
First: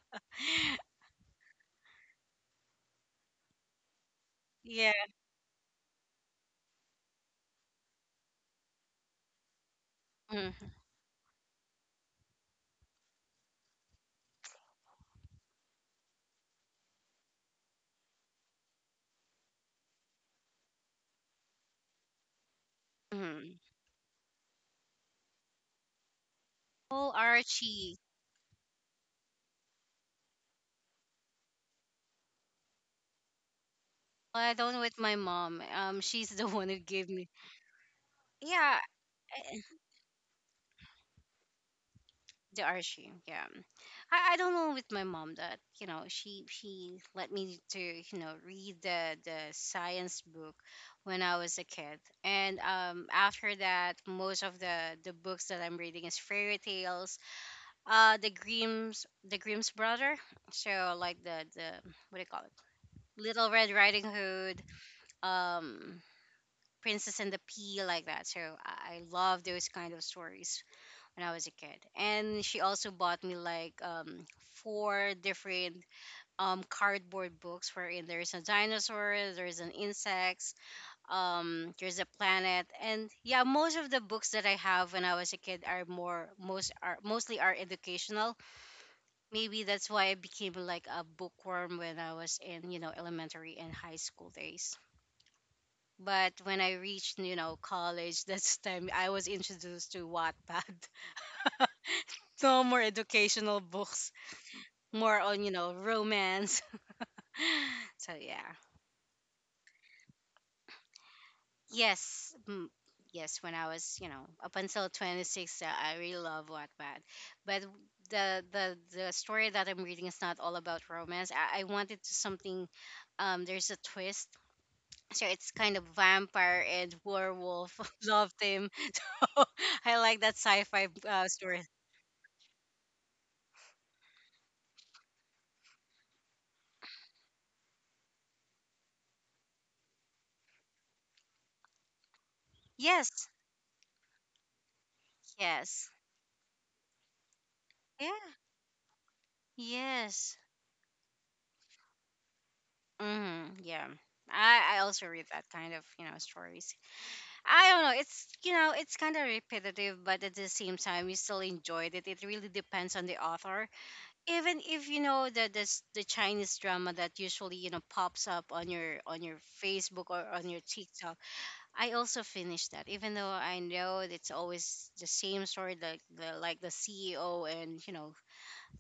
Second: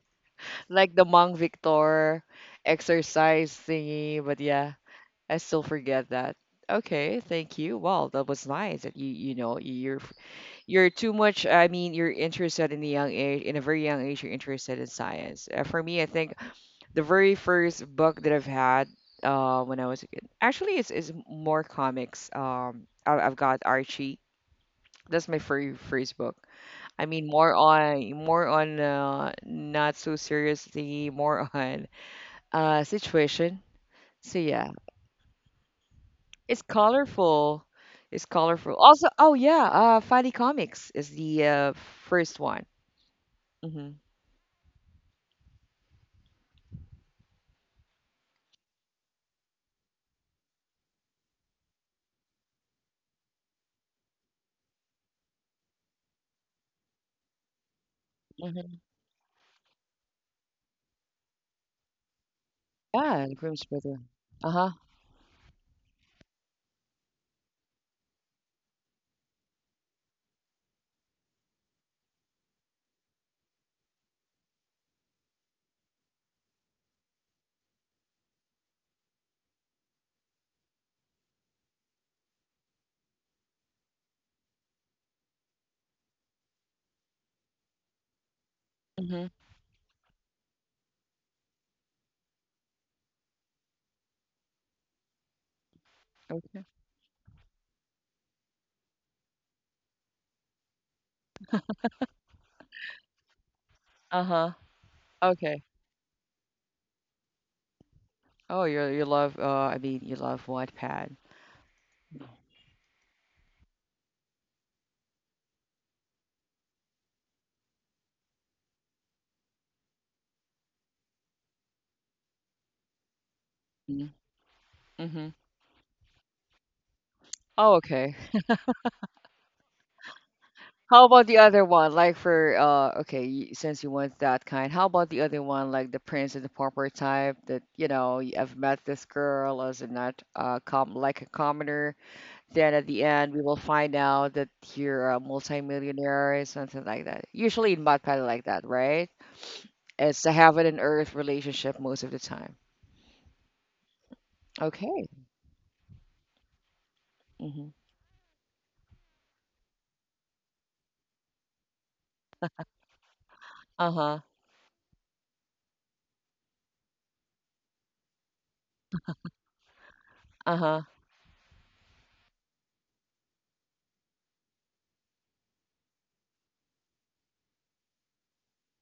Like the Mang Victor exercise thingy, but yeah,
yeah.
I still forget that. Okay, thank you. Well, that was nice that you you know you're
Mm-hmm.
You're too much. I mean, you're interested in a young age, in a very young age, you're interested in science. Uh, for me, I think the very first book that I've had, uh, when I was a kid, actually, it's, it's more comics. Um, I, I've
Mm-hmm.
got Archie. That's my very first book. I
All
mean, more
Archie.
on more on uh, not so seriously, more on, uh, situation. So
Well, I
yeah,
don't, with my mom. Um, she's the
it's
one who gave me.
colorful. It's
Yeah,
colorful. Also, oh
eh,
yeah, uh, Funny Comics is the, uh, first
the
one.
Archie. Yeah,
Mm-hmm.
I, I don't know with my mom that you know she she let me to, you know, read the the science book when I was a kid, and um after that most of the the books that I'm reading is fairy tales. Uh, the
Mm-hmm.
Grimm's the Grimm's brother. So like the the what do you call it?
Yeah, in
Little Red
Groomsbrother.
Riding Hood.
Uh-huh.
Um. Princess and the Pea, like that. So I I love those kind of stories when I was a kid. And she also bought me like um four different um cardboard books wherein there's a dinosaur, there's an insects, um there's a planet. And yeah, most of the books that I have when I was a kid are more most are mostly are educational.
Hmm.
Maybe that's why I became like a bookworm when I was in, you know, elementary and high school days. But when
Okay.
I reached, you know, college, that's the time I was introduced to Wattpad. No more educational books,
Uh-huh.
more on, you
Okay.
know, romance. So yeah.
Oh, you you love, uh I mean, you love Wattpad.
Yes. mm, Yes, when I was, you know, up until twenty-six, uh, I really love Wattpad. But the the the story that I'm reading is not all about romance. I, I wanted to something um there's a twist, so
Mm-hmm.
it's kind of vampire and
Oh,
werewolf
okay.
love theme. So I like that sci-fi
How about
uh,
the
story.
other one? Like for uh okay, y- since you want that kind, how about the other one, like the prince and the pauper type, that you know, y- I've met this girl as a, not, uh com like, a commoner. Then at the end,
Yes,
we will find out that you're a
yes,
multimillionaire, something like that. Usually in Wattpad like
yeah,
that, right? It's a
yes.
heaven and earth relationship most of the time.
Hmm, yeah, I I
Okay.
also read that kind of, you know, stories.
Hmm.
I don't know. It's, you know, it's kind of repetitive, but at the same time you still enjoyed it. It really depends on the author.
Uh huh.
Even if you know the the, s- the Chinese drama that usually you know pops up on your on your Facebook or on
Uh
your
huh.
TikTok, I also finished that, even though I know it's always the same story, like the like the C E O and you know,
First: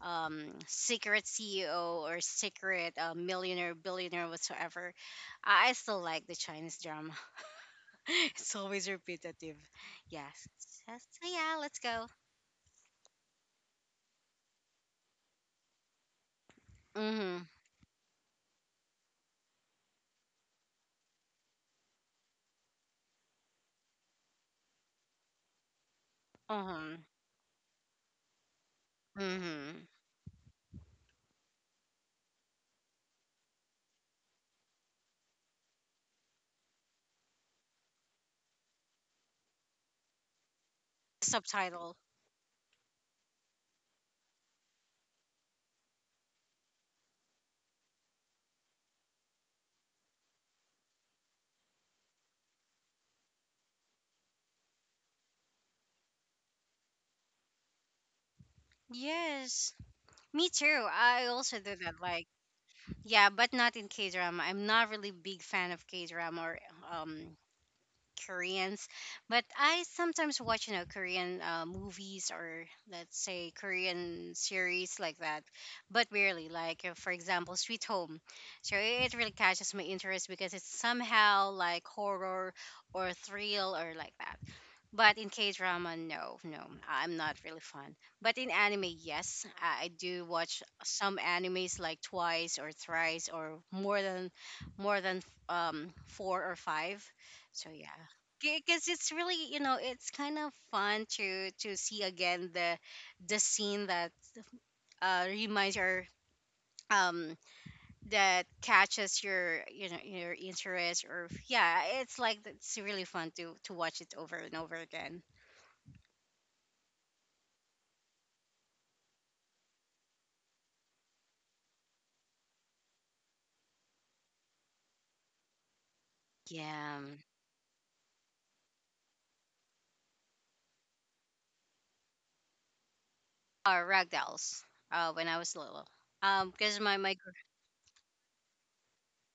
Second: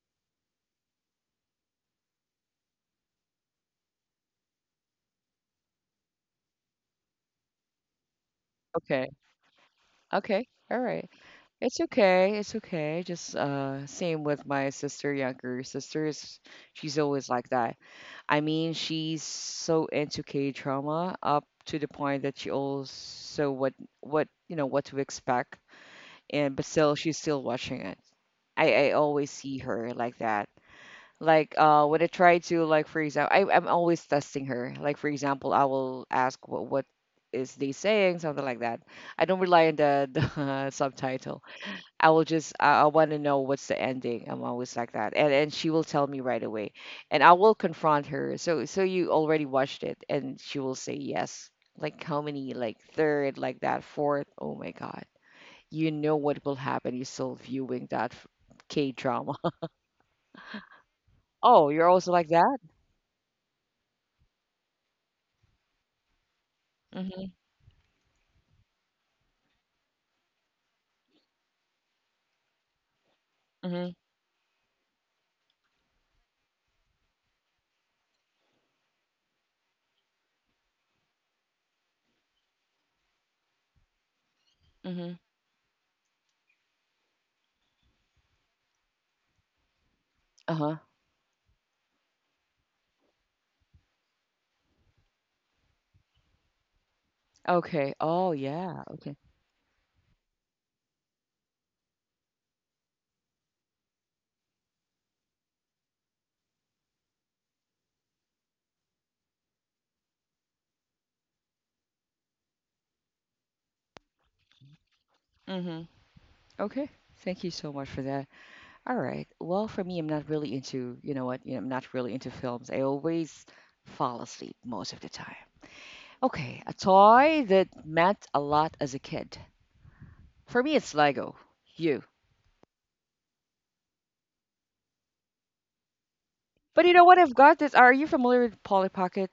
um, secret C E O or secret uh, millionaire, billionaire, whatsoever. I, I still like the Chinese drama. It's always
Okay.
repetitive. Yes.
Okay. All
So,
right.
so yeah, let's
It's
go.
okay. It's okay. Just, uh, same with my sister, younger sister. is- She's always
Mhm.
like that. I mean, she's so into K drama up to the point that she also, what what you know what to expect, and but still
Mhm.
she's still watching it. I I always see
Mhm.
her like that. Like, uh when I try to, like for example, I I'm always testing her. Like for example, I will ask what what is they saying, something like that. I don't rely on the, the subtitle.
Subtitle.
I will just, I, I want to know what's the ending. I'm always like that. And and she will tell me right away. And I will confront her. So so you already watched it, and she will say yes. Like how many, like third, like that, fourth. Oh my God, you know what will happen. You're still viewing that K drama.
Yes. Me too. I also
Oh,
do
you're
that.
also
Like,
like that?
yeah, but not in K drama. I'm not really big fan of K drama or
Mm-hmm.
um Koreans, but I sometimes watch, you know, Korean uh, movies or let's say
Mm-hmm.
Korean series like that, but rarely. Like, uh, for example, Sweet Home, so i- it really catches my interest because it's somehow like horror or thrill or like that.
Mm-hmm.
But in K drama, no, no, I'm not really fun. But in anime, yes, I I do watch
Uh-huh.
some animes like twice or thrice or more than, more than um four or five. So
Okay.
yeah,
Oh, yeah.
because it's
Okay.
really, you know, it's kind of fun to to see again the the scene that uh reminds your um that catches your, you know, your interest, or yeah, it's like it's really fun to to watch it over and over again.
Mm-hmm. Okay. Thank you so much for that. All right. Well, for me, I'm not really into, you know what, you know, I'm not really into films. I always fall asleep most of the time. Okay, a
Yeah. Um,
toy that meant a lot as a kid. For me, it's Lego. You.
uh ragdolls uh when I was little, um because
But you
my
know
my
what?
gr-
I've got this. Are you familiar with Polly Pocket?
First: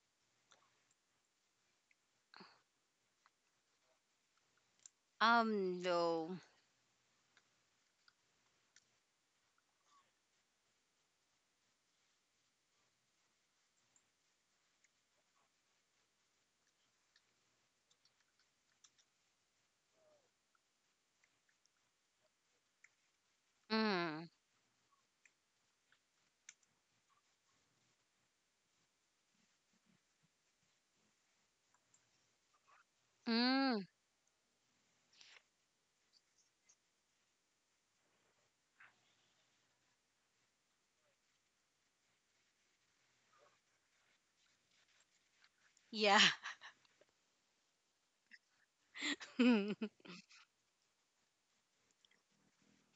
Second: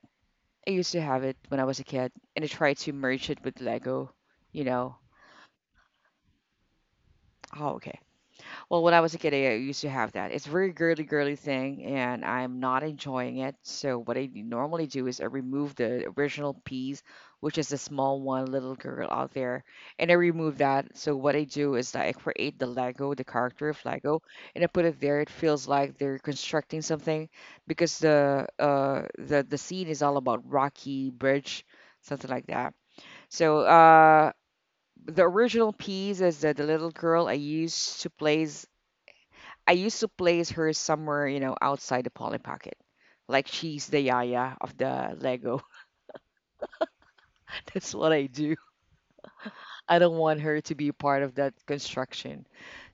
I used to have it when I was a kid, and I tried to merge it with Lego. You know.
um no.
Oh, okay. Well, when I was a kid, I used to have that. It's a very girly, girly thing, and I'm not enjoying it. So what I normally do is, I remove the original piece, which is the small one, little girl out there, and I remove that. So what I do is that I create the Lego, the character of Lego,
mm,
and I put it there. It feels like they're constructing something, because the uh the the scene is all about rocky bridge, something like that. So
mm,
uh, the original piece is that the little girl I used to place I used to place her somewhere, you know, outside the Polly Pocket. Like she's the yaya of the Lego.
yeah.
That's what I do. I don't want her to be part of that construction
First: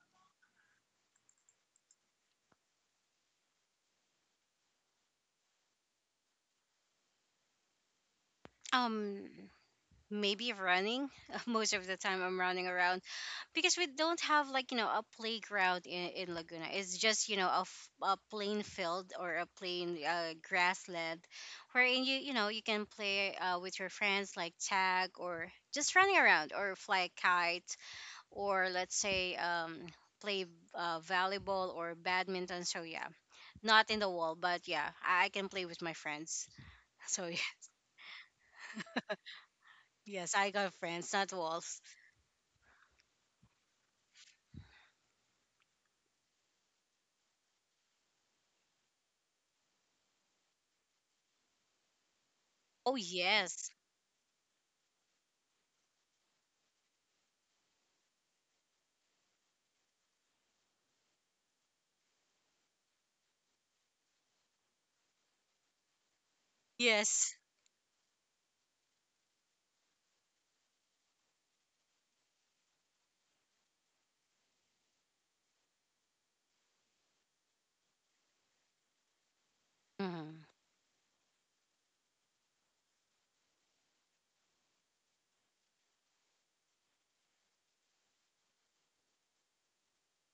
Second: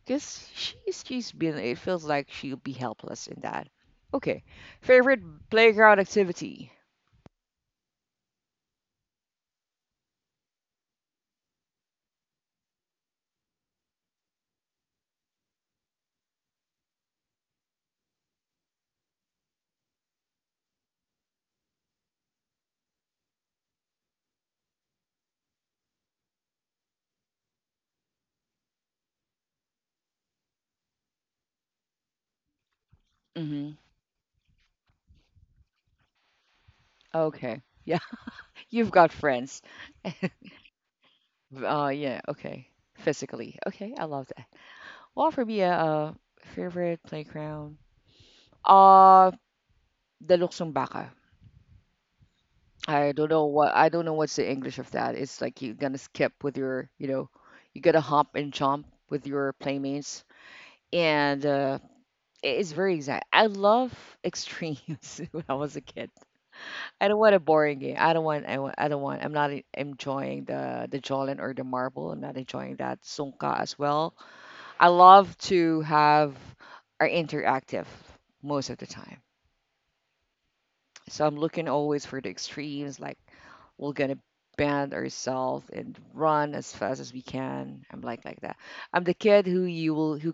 because she's she's been. It feels like she'll be helpless in that. Okay, favorite playground activity.
um Maybe running. Most of the time I'm running around because we don't have like, you know, a playground in, in Laguna. It's just, you know, a, f- a plain field or a plain uh, grassland, wherein you, you know, you can play uh, with your friends like tag or just running around or fly a kite or let's say um play uh, volleyball or badminton. So yeah,
hmm
not in the wall, but yeah, I, I can play with my friends. So yeah,
Okay, yeah, you've got friends.
yes, I got friends, not walls.
Uh, yeah, okay, physically. Okay, I love. Well, for me, uh, favorite playground. Uh, the luksong baka.
Oh
I don't know
yes,
what I don't know what's the English of that. It's like you're gonna skip with your, you know, you gotta hop and jump with your playmates, and uh, it's very exact. I love extremes when I was a kid. I don't
yes.
want a boring game. I don't want. I, wa- I don't want. I'm not e- enjoying the the jolin or the marble. I'm not enjoying that sungka as well. I love to have are interactive most of the time.
Hmm.
So I'm looking always for the extremes, like we're gonna bend ourselves and run as fast as we can. I'm like like that. I'm the kid who you will who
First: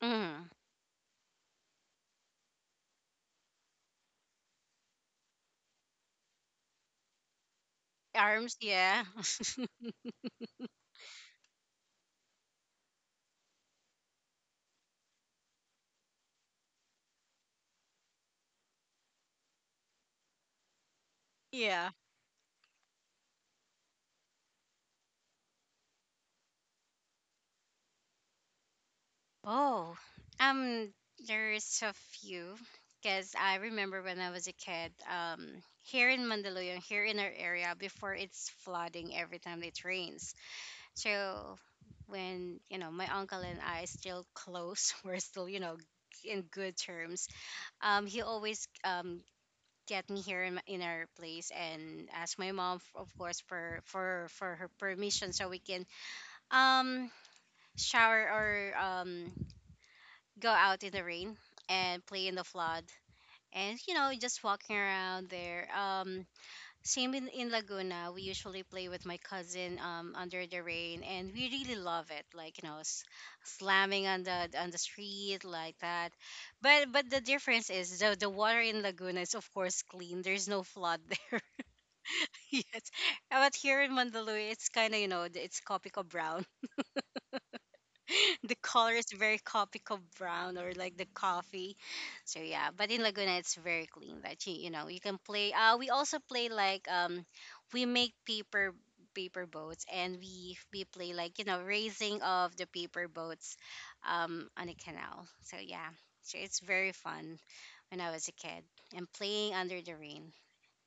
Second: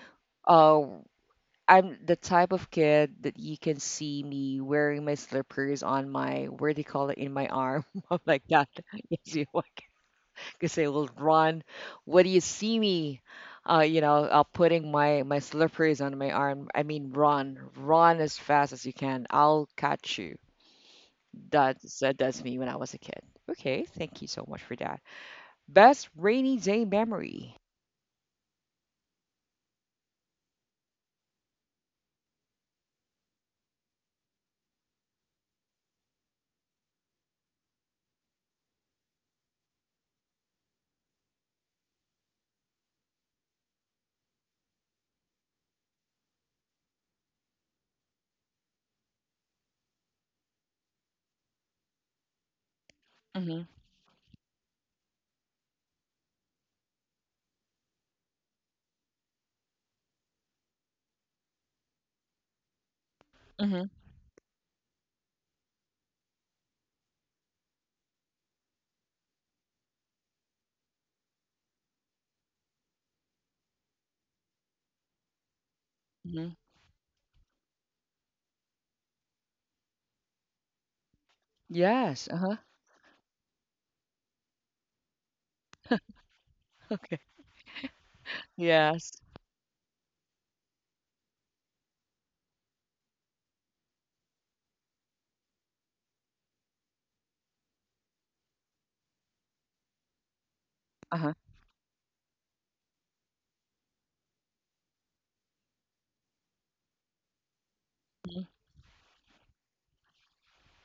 Hmm.
uh I'm the type of kid that you can see me wearing my slippers on my, where do you call it, in my arm. I'm like
Arms,
that.
yeah.
Yes, you, because I will run. What do you see me? Uh, you know, uh, putting my my slippers on my arm. I mean, run, run as fast as you can. I'll catch you.
Yeah.
That's uh, that's me when I was a kid. Okay, thank you so much for that. Best rainy day memory.
Oh, um, there's a few because I remember when I was a kid, um, here in Mandaluyong, here in our area, before it's flooding every time it rains. So when, you know, my uncle and I still close, we're still, you know, in good terms. Um, he always um get me here in, my- in our place and ask my mom f- of course
Mm-hmm.
for for for her permission so we can um shower or um go out in the rain and play in the flood, and
Mm-hmm.
you know, just walking around there. Um same in, in Laguna we usually play with my cousin um under the rain and we really love it, like, you know, s- slamming on the on the street like that.
Mm-hmm.
But but the difference is the the water in Laguna is of course clean. There's no flood there
Yes. Uh-huh.
yet. But here in Mandaluyong it's kind of, you know, it's copico brown.
Okay.
The color is
Yes.
very copico brown or like the coffee. So yeah, but in Laguna it's very clean. That you you know, you can play. Uh, we also play like, um, we make paper paper boats and we we play
Uh-huh.
like, you know, raising of the paper boats, um, on a canal. So yeah, so it's very fun when I was a kid and playing under the rain.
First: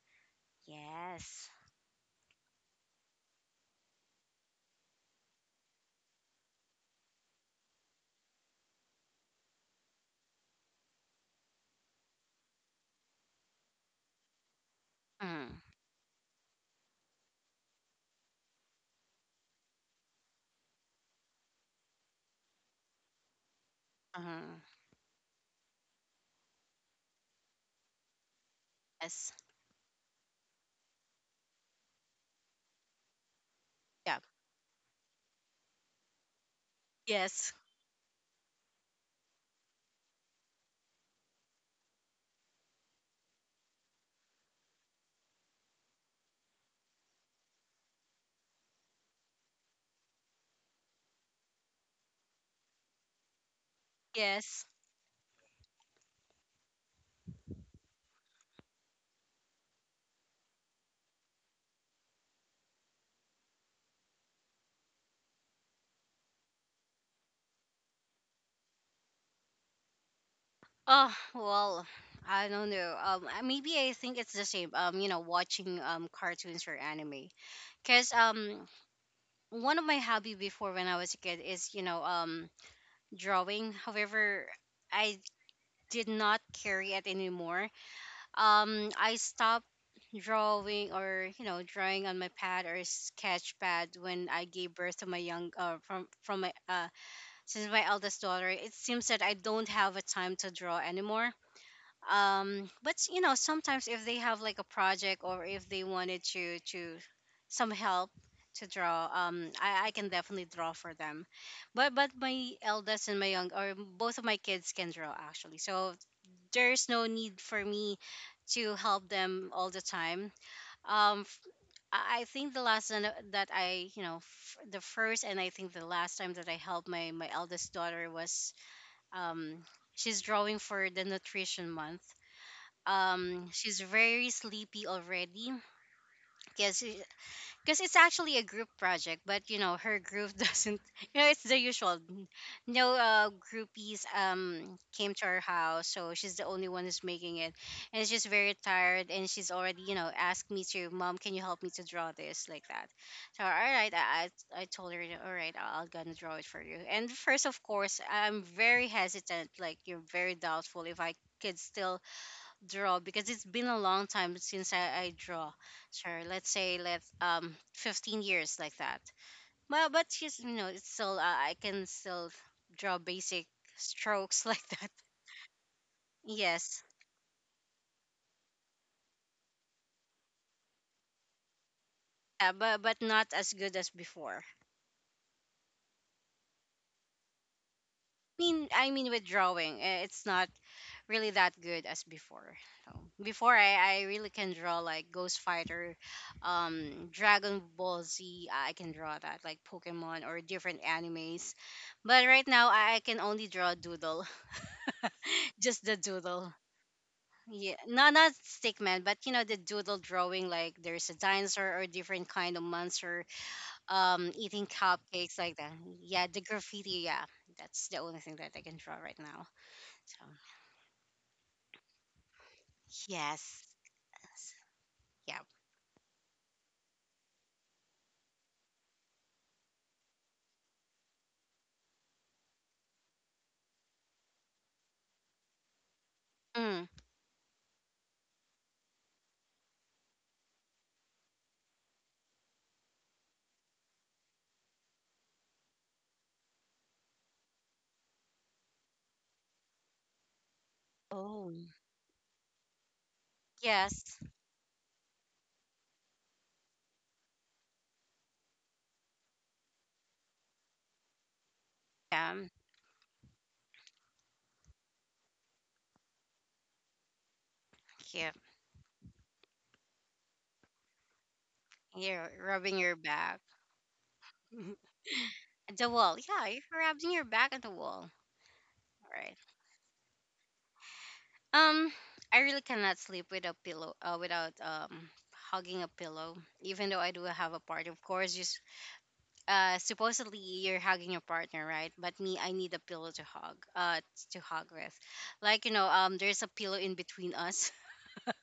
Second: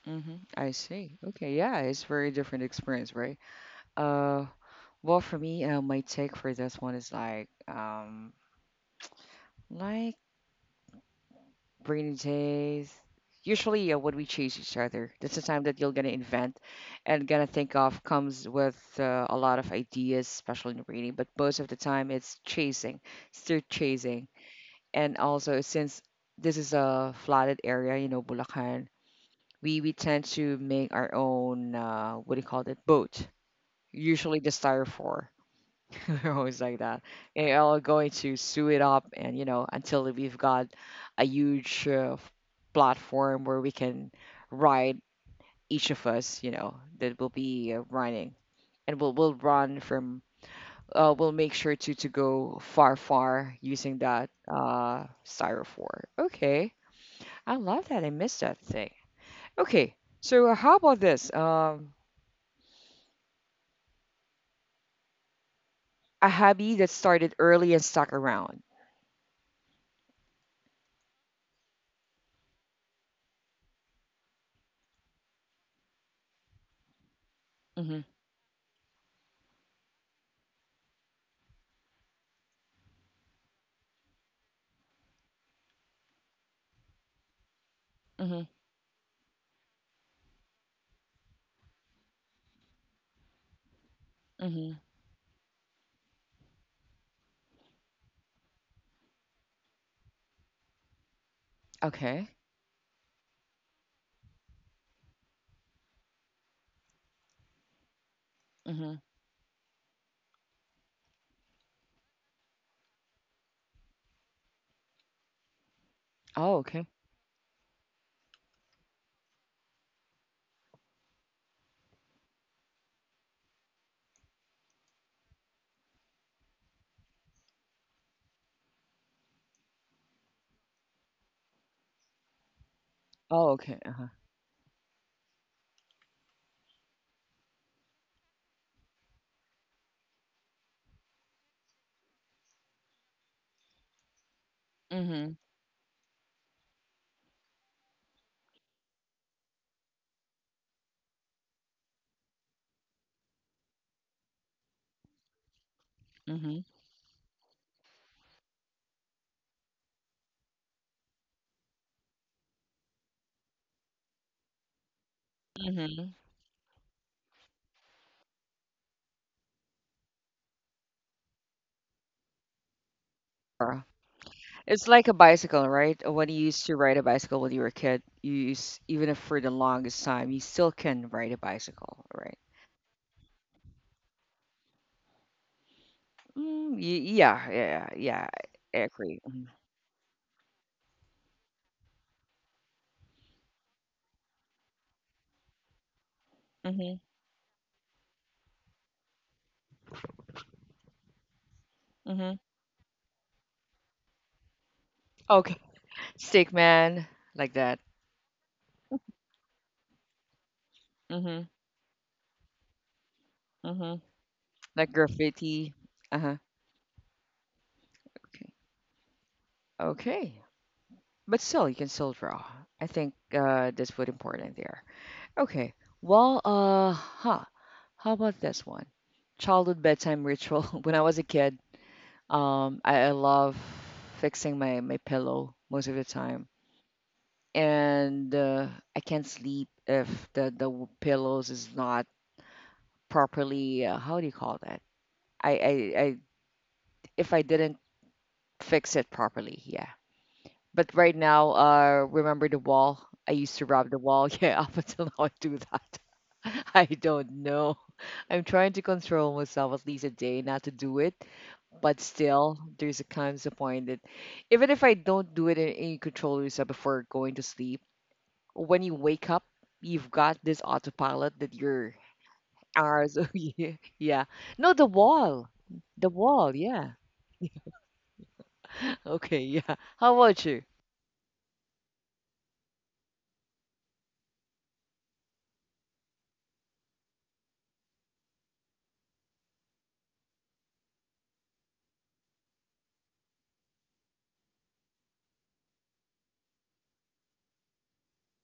Mm-hmm. I see.
Yes.
Okay. Yeah, it's very different experience, right? Uh, well, for me, uh, my take for this one is like, um, like rainy days. Usually, uh, when we chase each other, that's the
Mm.
time that you're gonna invent and gonna think of comes with uh, a lot of ideas, especially in reading. But most of the time, it's chasing, still chasing,
Uh-huh.
and also since this is a flooded area, you know, Bulacan,
Yes.
we we tend to make our own uh, what do you call it, boat.
Yeah.
Usually the styrofoam. We're always like that. And
Yes.
are all going to sue it up, and you know, until we've got a huge uh, f- platform where we can ride each of us, you know, that will be uh, running, and we'll we'll run from. Uh, we'll make sure to to go far, far using that
Yes.
uh, styrofoam. Okay, I love that. I miss that thing. Okay, so uh, how about this? Um, a hobby that started early and stuck around.
Oh well, I don't know. Um, I- maybe I think it's the same. Um, you know, watching um cartoons or anime,
Mm-hmm.
because um one of my hobby before when I was a kid is, you know, um drawing. However, I did not carry it anymore.
Mm-hmm.
Um, I stopped drawing or, you know, drawing on my pad or sketch pad when I gave
Mm-hmm.
birth to my young uh from from my uh since my eldest daughter. It seems that I don't have a time to draw anymore,
Okay.
um but you know sometimes if they have like a project or if they wanted to to some help to draw, um I, I can definitely draw for them, but but my eldest and my young or both of my kids can draw actually, so
Oh, okay.
there's no need for me to help them all the time. Um f- i I think the last time that i you know f- the first and I think the last time that I helped my my eldest daughter was, um she's drawing for the nutrition month. Um
Oh, okay.
she's
Uh-huh.
very sleepy already because because it's actually a group project, but you know her group doesn't, you know, it's the usual. No, uh, groupies um came to
Mhm.
our house, so she's the only one who's making it, and she's very tired and she's already, you know, asked me to, mom, can you help me to draw this like that. So all right, i i, I told her, all right, i'll I'll gonna draw it for
Mhm.
you. And first, of course, I'm very hesitant, like you're very doubtful if I could still draw because it's been a long time since I, I draw.
Mhm.
Sure, let's say let um fifteen years like that. Well, but she's you know it's still uh, I can still draw basic
Uh,
strokes like
it's
that.
like a bicycle, right? Uh, when you used to
Yes,
ride a bicycle when you were a kid, you used, even if for the longest time, you still can ride a bicycle, right?
yeah, but but not as good as before.
Mm, y- yeah, yeah, yeah.
I mean
I
I mean
agree.
with
Mhm.
drawing, eh, it's not really that good as before. So before I, I really can draw like Ghost Fighter,
Mhm.
um, Dragon Ball Z. I can draw that like Pokemon or different animes, but
Mhm.
right now I, I can only draw doodle,
Okay.
just the
Stick
doodle.
man, like
Yeah,
that.
not not stickman, but you know the doodle drawing like there's a
Mhm.
dinosaur or different kind of monster,
Mhm.
um, eating
Like
cupcakes like that.
graffiti.
Yeah,
Uh-huh.
the graffiti. Yeah, that's the only thing
Okay.
that I can draw right now. So
Okay. But still, you can still draw. I think
yes,
uh, that's what
yes,
important there.
yeah.
Okay. Well, uh, huh. How about this one? Childhood bedtime ritual. When I was a kid, um, I, I love fixing my, my pillow most of the time.
Mm.
And uh, I can't sleep if the, the w- pillows is not properly, uh, how do you call that? I, I, I, if I didn't fix it properly, yeah. But right now,
Oh,
uh, remember the wall? I used to rub the
yes.
wall. Yeah, up until now, I do that. I don't know. I'm trying to control myself at least a day not to do it, but
Yeah.
still there's a comes a point that even if I don't do it in any, you control yourself before going to sleep,
Yeah.
when you wake up, you've got this autopilot that your
You're rubbing your
hours. Oh,
back.
yeah, yeah. No, the wall,
The
the
wall. Yeah,
wall.
you're
Yeah.
rubbing your back on the wall. All right.
Okay. Yeah. How about you?
Um, I really cannot sleep with a pillow, uh, without um hugging a pillow. Even though I do have a partner, of course, just uh supposedly you're hugging your partner, right? But me, I need a pillow to hug. Uh, to hug with. Like you know, um, there's a pillow in between us.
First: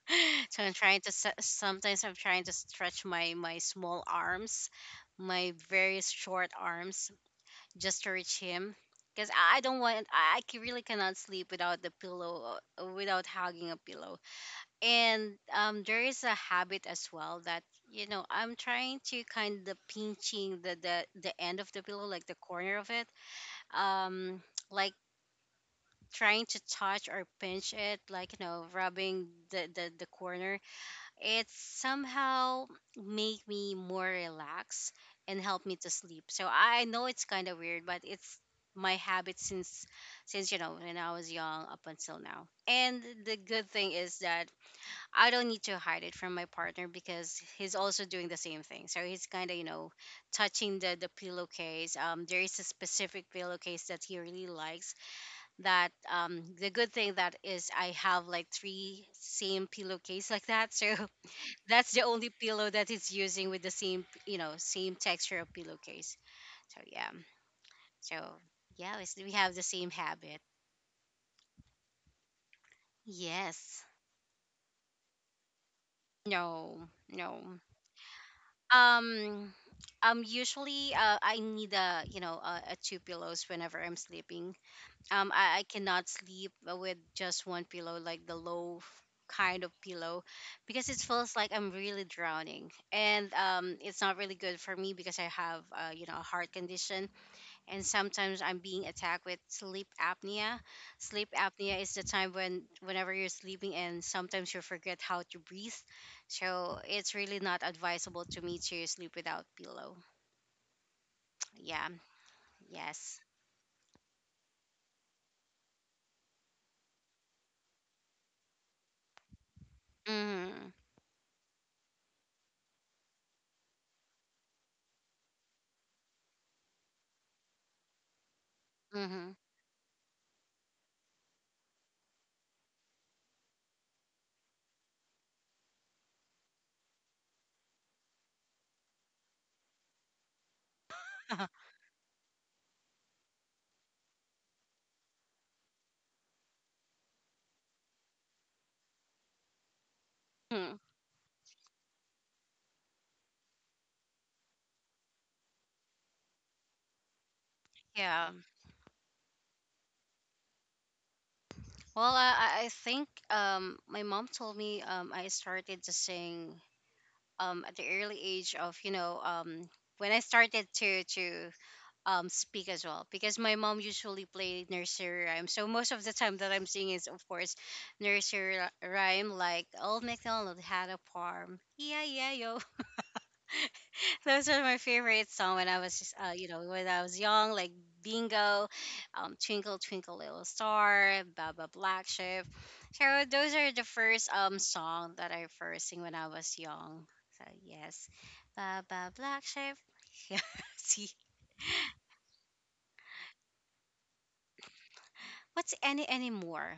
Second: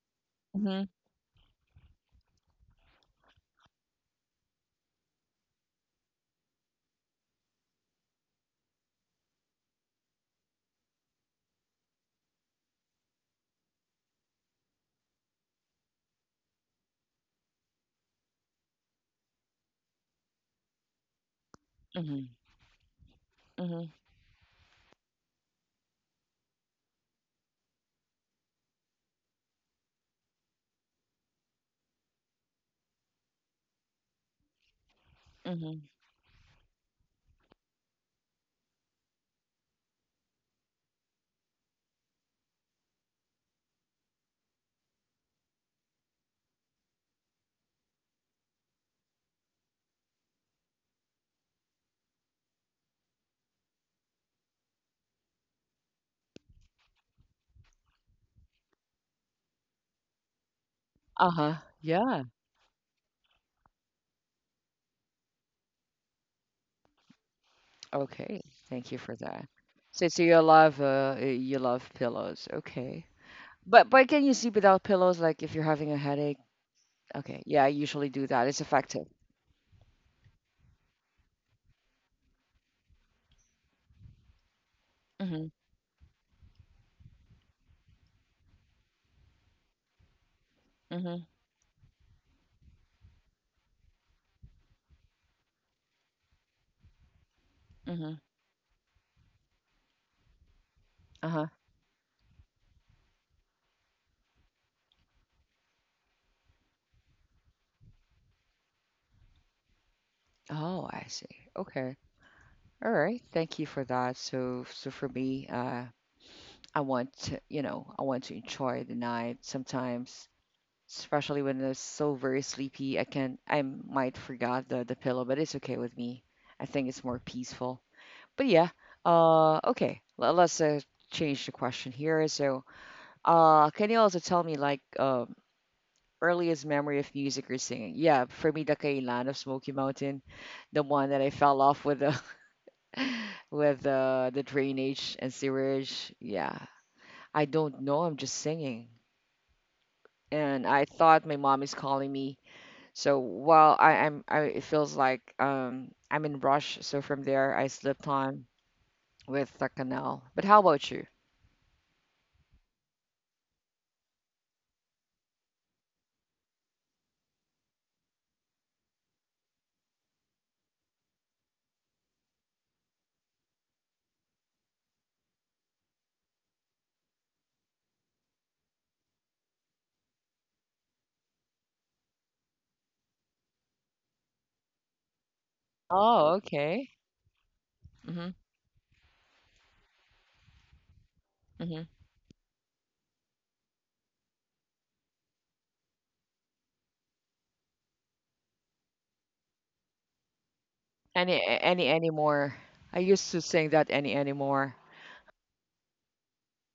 So I'm
Mhm.
trying to se- sometimes I'm trying to stretch my my small arms, my very short arms, just to reach him. Because I I don't want, I I ca- really cannot sleep without the pillow, uh, without hugging a pillow. And um, there is a habit as well that you know I'm trying to kind of pinching the the the end of the pillow like
Mhm.
the corner of it.
Mhm.
Um, like trying to touch or pinch it like you know rubbing the the, the corner. It somehow made me more relaxed and helped me
Mhm.
to sleep. So I know it's kind of weird, but it's my habit since since you know when I was young up until now. And the good thing is that I don't need to hide it from my partner because he's also doing the same thing. So he's kind of you know touching the the pillowcase. Um, there is a specific pillowcase that he really likes. That um, the good thing that is I have like three same pillowcase like that. So
Uh huh.
that's the
Yeah.
only pillow that it's using with the same, you know, same texture of pillowcase. So yeah. So
Okay.
yeah,
Thank you for
we we
that.
have the same
So, so
habit.
you love uh, you love pillows. Okay.
Yes.
But but can you sleep without pillows? Like if you're having a headache,
No.
okay.
No.
Yeah, I usually do that. It's effective.
Um. Um. Usually, uh, I need a you know a, a two pillows whenever I'm sleeping. Um.
Mhm.
I, I cannot sleep with just one pillow, like the low f- kind of pillow, because it
Mhm.
feels like I'm really drowning, and um, it's not really good for me because I have uh, you know a heart condition, and
Mhm.
sometimes I'm being attacked with sleep apnea. Sleep
Uh-huh.
apnea is the time when whenever you're sleeping and sometimes you forget how to breathe. So it's really not advisable to me to sleep without pillow.
Oh, I see.
Yeah.
Okay. All
Yes.
right. Thank you for that. So, so for me, uh, I want to, you know, I want to enjoy the night sometimes,
Mhm.
especially when I'm so very sleepy. I can, I might forget the the pillow, but it's okay with me. I think it's more peaceful. But yeah.
Mhm.
Uh, okay. Let, let's uh, change the question here. So, uh, can you also tell me like, um, earliest memory of music or singing. Yeah, for me, the Kailan of Smoky Mountain, the one that I fell off with the with the the drainage and sewerage. Yeah, I don't know. I'm just singing, and
Hmm.
I thought my mom is calling me. So while I am, I, it feels like um I'm in rush. So from there, I slipped
Yeah.
on with the canal. But how about you?
Well, I, I I think um, my mom told me um, I started to sing um, at the early age of, you know, um, when I started to to um speak as well, because my mom usually played nursery rhyme, so most of the time that I'm singing is of course nursery ry- rhyme, like Old MacDonald Had a Farm, yeah yeah yo. Those are my favorite song when I was uh,
Oh,
you know when
okay.
I was young, like
Mhm.
Bingo, um, Twinkle Twinkle Little Star, Baba
Mhm.
Black Sheep. So those are the first um song that I first sing when I was young. So yes, Baba Black Sheep. Yeah. See,
Any any anymore? I used to sing that any anymore.
what's any anymore?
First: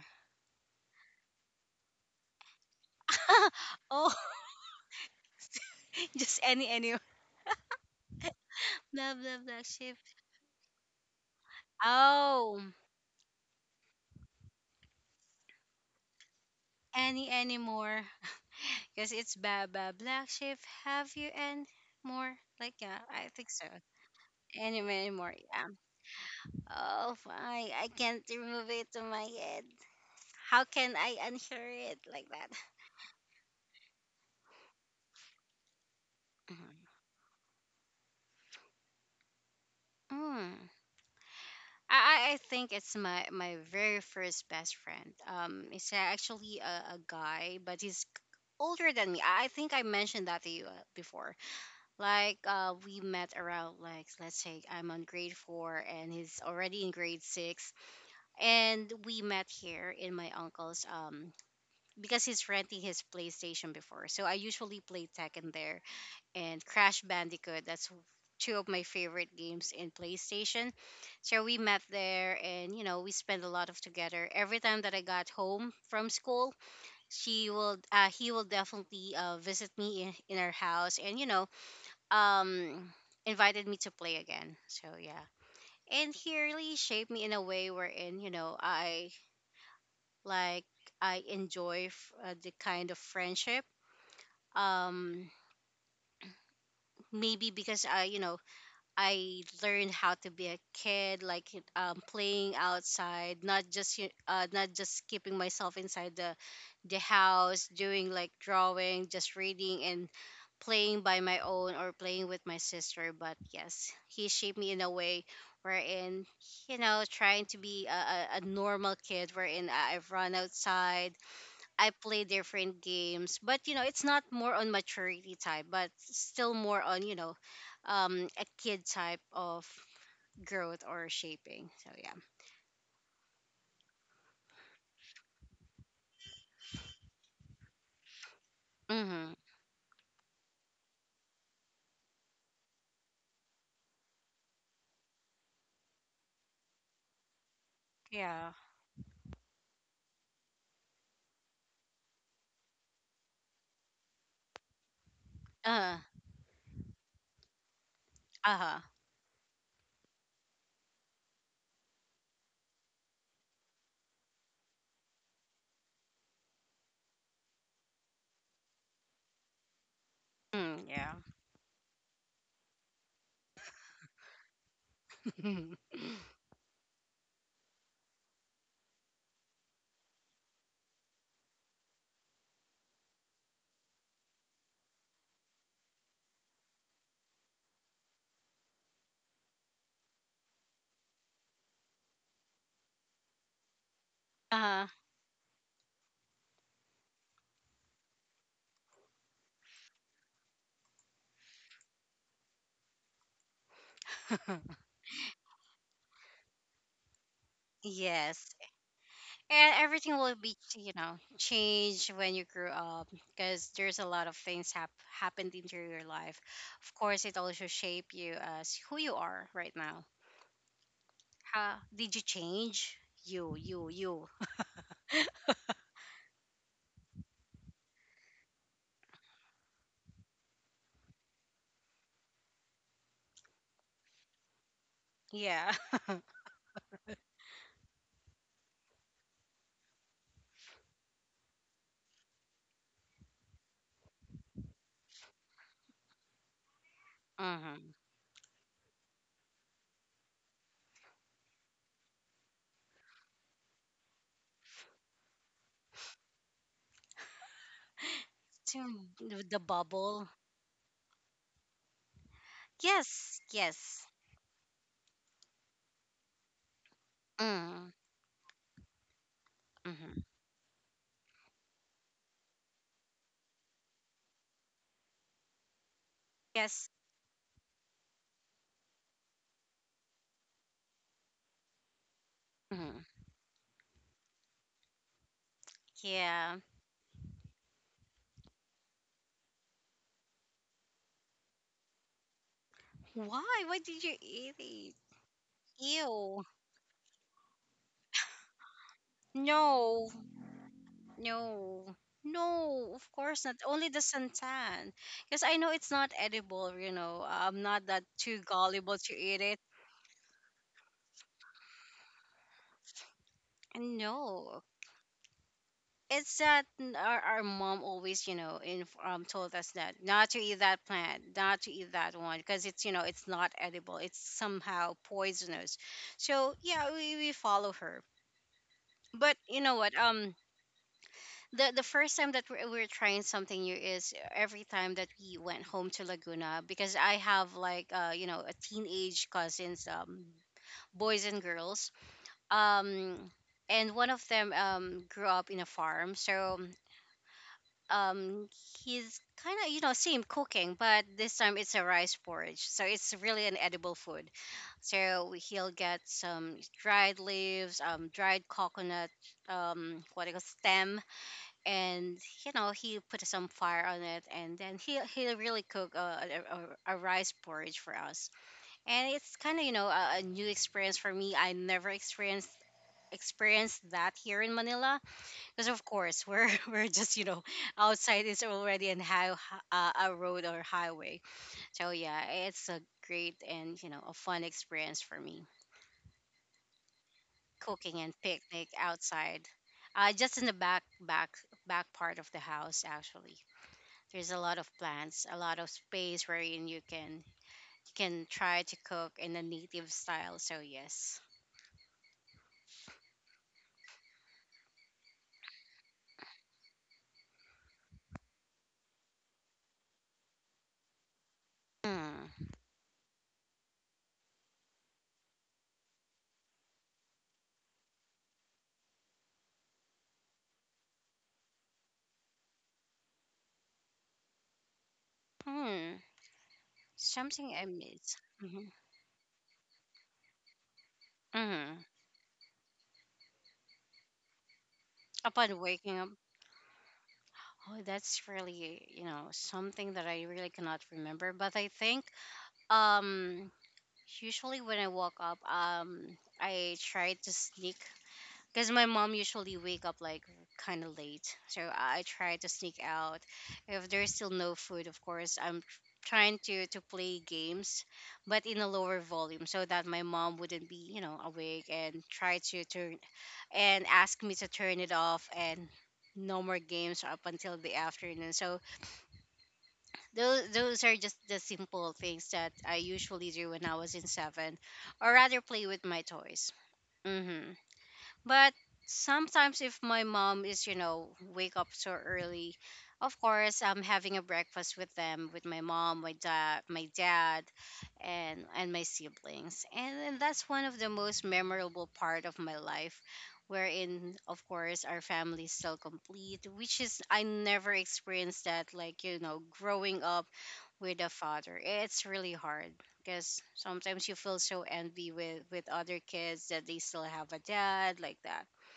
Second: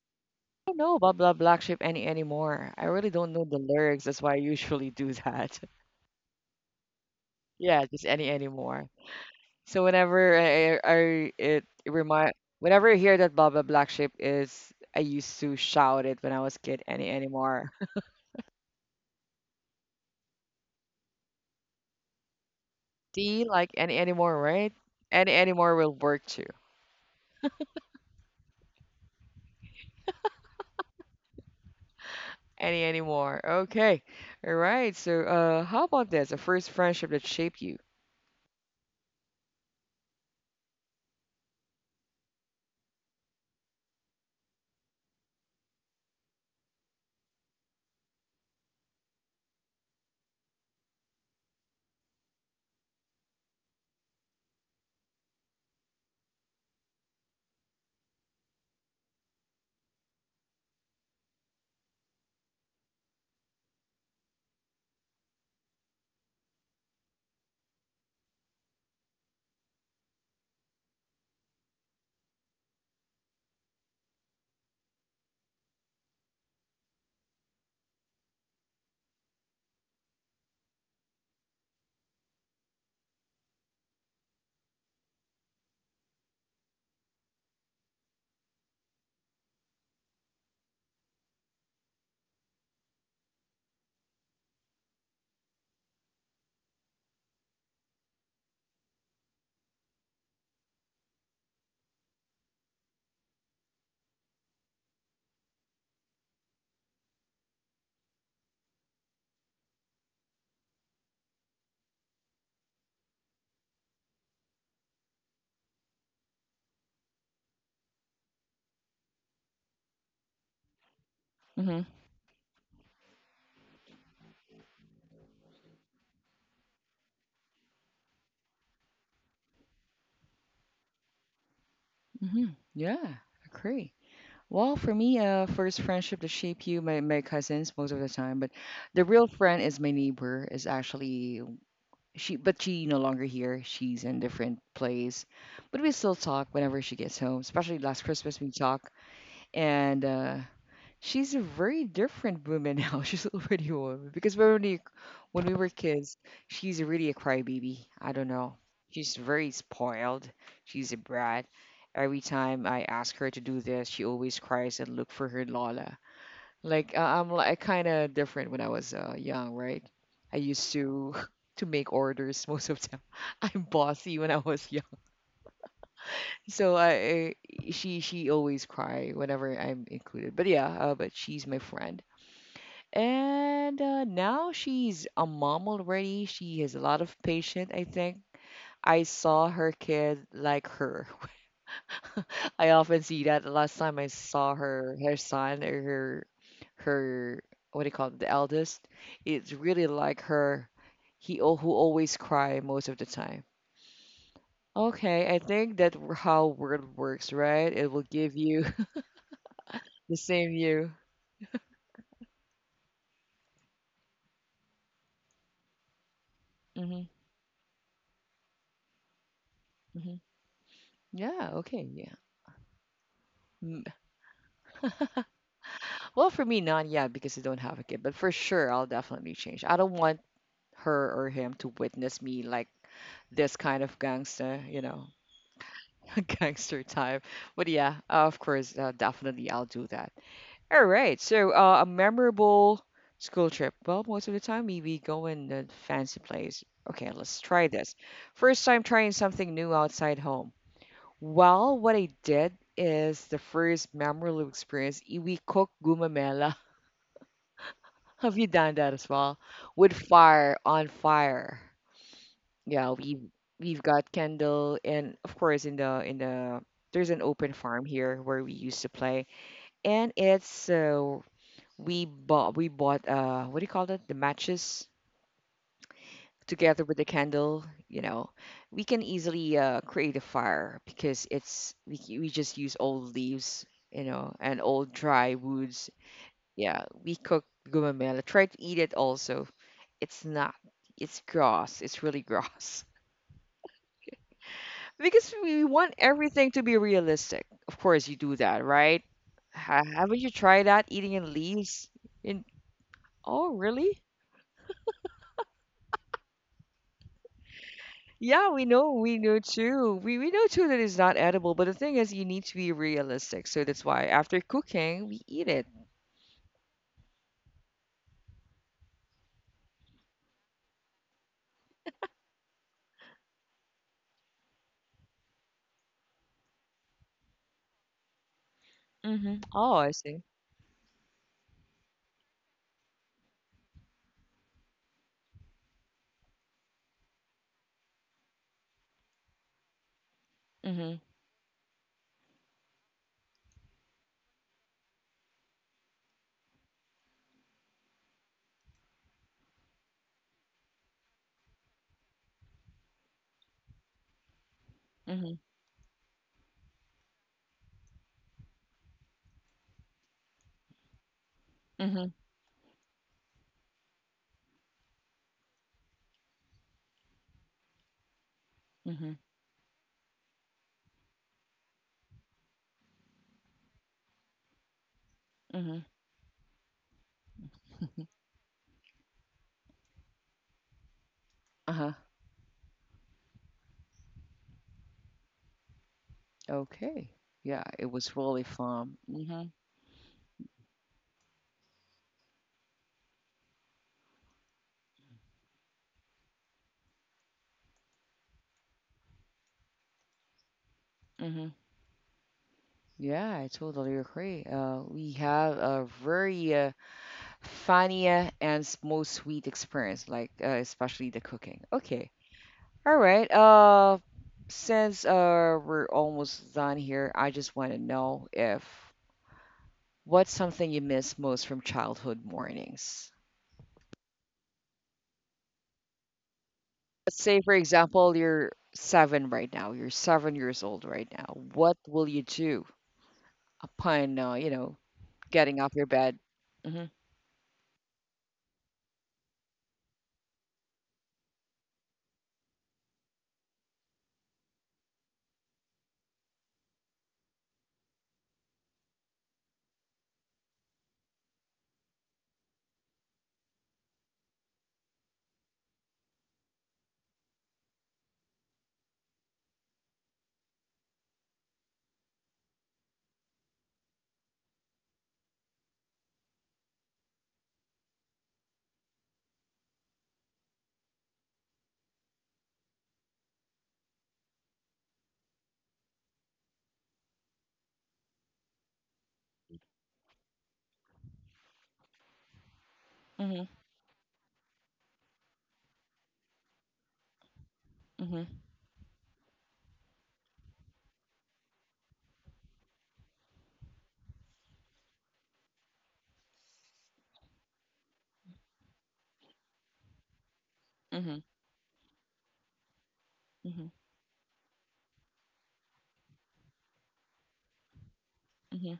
Don't know about Blah Black Sheep any anymore. I really don't know the lyrics.
Oh,
That's why I usually do that.
just any any
Yeah, just any anymore.
blah blah black
So
sheep.
whenever I, I it, it remind
Oh,
whenever I hear that Blah Blah Black Sheep is, I used to shout it when I was kid. Any
any any
anymore.
more? Because it's blah blah black sheep. Have you any more? Like yeah, I
D
think so.
like any anymore, right?
Any many more?
Any
Yeah.
anymore will work too.
Oh, fine. I can't remove it to my head. How can I unhear it like that?
Any anymore. Okay. All right. So uh, how about this? The first
Mhm.
friendship that shaped you.
Mm. I, I I think it's my, my very first best friend. Um, it's actually a, a guy, but he's older than me. I I think I mentioned that to you uh, before. Like uh, we met around like let's say I'm on grade four and he's already in grade six, and we met here in my uncle's um because he's renting his PlayStation before. So I usually play Tekken there and Crash Bandicoot. That's two of my favorite games in PlayStation. So we met there, and you know we spent a lot of together. Every time that I got home from school, she will uh, he will definitely uh, visit me in, in our house, and you know um invited me to play again. So yeah. And he really shaped me in a way wherein, you know, I like I enjoy f- uh, the kind of friendship. Um, maybe because I, you know, I learned how to be a kid, like um playing outside, not just y- uh not just keeping myself inside the the house, doing like drawing, just reading and playing by my own or playing with my sister. But yes, he shaped me in a way wherein, you know, trying to be a, a, a normal kid wherein I- I've run outside,
Mm-hmm.
I play different games. But, you know, it's not more on maturity type, but still more on, you know, um, a kid type of growth or shaping. So yeah.
Mm-hmm. Yeah. Agree. Well, for me, uh, first friendship to shape you, my, my cousins most of the time, but the real
Mm-hmm.
friend is my neighbor. Is actually she, but she no longer here. She's in different place, but we still talk whenever she gets home. Especially last Christmas, we
Yeah.
talk, and uh, she's a very different woman now. She's already a woman because when we when we were
Uh,
kids, she's really a crybaby. I don't know.
uh-huh.
She's very spoiled. She's a brat. Every time I ask her to do this, she always cries and look for her Lola. Like I- I'm like kind of different when I was uh, young, right? I used
Mm,
to to make orders most of the time. I'm bossy when I was young.
yeah.
So I, I she she always cry whenever I'm included. But yeah, uh, but she's my friend. And uh, now she's a mom already. She has a lot of patience, I think. I saw her kid like her. I often see that. The last time I saw her, her son or her, her what do you call it, the eldest, it's really like her. He al- who always cry most of the time.
Uh-huh.
Okay, I think that w- how word works, right? It will give
Yes,
you
and
the
everything will
same
be
you.
you know changed when you grew up because there's a lot of things hap- happened into your life. Of
Hmm.
course, it also shape you as who you are right now.
Hmm. Yeah.
How
Okay.
did
Yeah.
you change? You, you, you.
Well, for me, none, yet because I don't have a kid. But for sure, I'll definitely change. I don't want her or him to witness me like this kind of gangster, you know,
Yeah.
gangster type. But yeah, of course, uh, definitely I'll do that. All right. So, uh, a memorable school trip. Well, most of the time we, we go in the fancy place. Okay, let's try
Mm-hmm.
this. First time trying something new outside home. Well, what I did is the first memorable experience, i- we cooked gumamela. Have you done that as well?
The the
With
bubble.
fire on fire. Yeah, we
Yes,
we've got
yes.
candle and of course in the in the there's an open farm
Mm,
here where we used to play and
mm-hmm.
it's uh, we bought we bought uh what do you call that? The matches together
Yes.
with the candle, you know. We can easily uh create a fire because it's we we just use
Mm,
old leaves, you know, and old dry woods.
yeah.
Yeah, we cook gumamela. Try to eat it also. It's not. It's gross. It's really gross.
Why? Why did you eat it?
Because we want
Ew.
everything to be realistic. Of course, you do that, right? Ha,
No.
haven't you tried that eating in leaves?
No,
In,
no, of course
oh,
not. Only
really?
the santan, because I know it's not edible. You know, I'm not that too
Yeah, we know,
gullible
we
to
know
eat it.
too. We we know too that it's not edible, but the thing is, you need to be realistic. So that's why after
No,
cooking, we eat it.
it's that n- our, our mom always, you know, in, um, told us that not to eat that plant, not to eat that one, because it's, you know, it's not edible. It's somehow poisonous. So yeah, we, we follow her.
Mm-hmm.
But you
Oh,
know
I
what?
see.
Um, the the first time that we're, we're trying something new is every time that we went home to Laguna, because I have like uh you know a teenage cousins um
Mm-hmm.
boys and girls, um, and one of them um grew up in a farm, so um he's kind of you know same cooking, but this time it's a rice porridge, so it's really an edible food.
Mm-hmm.
So he'll get some dried leaves, um, dried coconut, um, what do you call stem,
Mm-hmm.
and you know he put some fire on it, and then he he really cooked a, a, a a rice porridge for us.
Mm-hmm.
And it's kind of you know a, a new experience for me. I never experienced experienced that here in Manila, because
Mm-hmm.
of course we're we're just you know outside is already an high uh, a road or highway.
Uh-huh.
So yeah, it's a great and you know a fun experience for me,
Okay. Yeah, it
cooking
was
and
really
picnic
fun. Mm-hmm.
outside, uh, just in the back back back part of the house actually. There's a lot of plants, a lot of space wherein you can you can try to cook in a native style. So yes.
Mm-hmm. Yeah, I totally agree. Uh, we have a very uh, funny uh, and s- most sweet experience, like uh, especially the cooking. Okay,
Hmm.
all right. Uh, since uh, we're almost done here, I just want to know if what's something you miss most from childhood mornings?
Hmm.
Let's say, for
Something I
example,
miss.
you're
Hmm.
seven right now. You're seven years old right now. What
Hmm.
will you do upon uh, you know getting
Upon
off your
waking up,
bed? Mm-hmm,
oh, that's really you know something that I really cannot remember. But I think um usually when I woke up, um I try to sneak because my mom usually wake up like kind of late, so I try to sneak out. If there's still no food, of course I'm tr- trying to to play games, but in a lower volume so that my mom wouldn't be you know awake and try to turn and ask me to turn it off, and no more games up until the afternoon. So those those are just the simple things that I usually do when I was in seven, or rather play with my toys. Hmm. But sometimes if my mom is, you know, wake up so early, of
mm-hmm,
course I'm having a breakfast with them, with my mom, my dad, my dad,
mm-hmm,
and and my siblings. And, and that's one of the most memorable part of my life wherein of course our family is still complete, which is I never experienced that, like you know growing up with a
mm-hmm,
father it's really hard, because
mm-hmm.
sometimes you feel so envy with with other kids that they still have a dad like that.
Hmm.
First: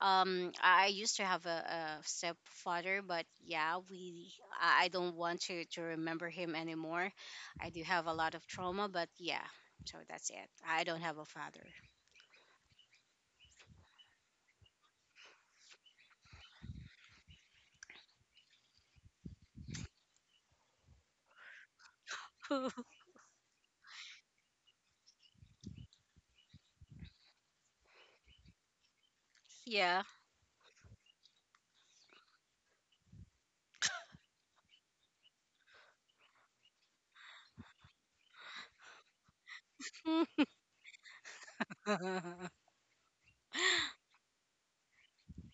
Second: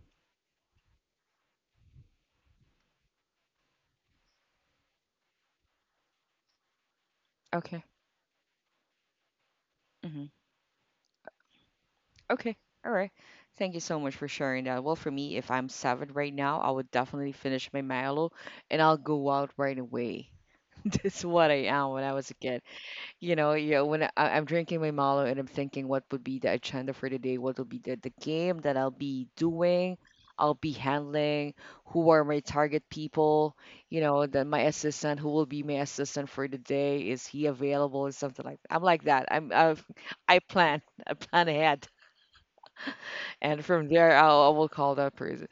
Um, i I used to have a, a stepfather, but yeah, we i I don't want to to remember him anymore. I do
Okay.
have a lot of trauma, but yeah, so
Hmm.
that's it, I don't have a father.
Okay. All right. Thank you so much for sharing that. Well, for me, if I'm seven right now, I would definitely finish my Milo and I'll go out right away. That's what I am when I was a kid. You know, yeah, when I, I'm drinking my Malo and I'm thinking what would be the agenda for the day, what will be the, the game that I'll be doing,
Yeah.
I'll be handling, who are my target people, you know, then my assistant, who will be my assistant for the day, is he available or something like that. I'm like that. I'm I've, I plan, I plan ahead,
Hmm.
and from there I'll, I will call that person.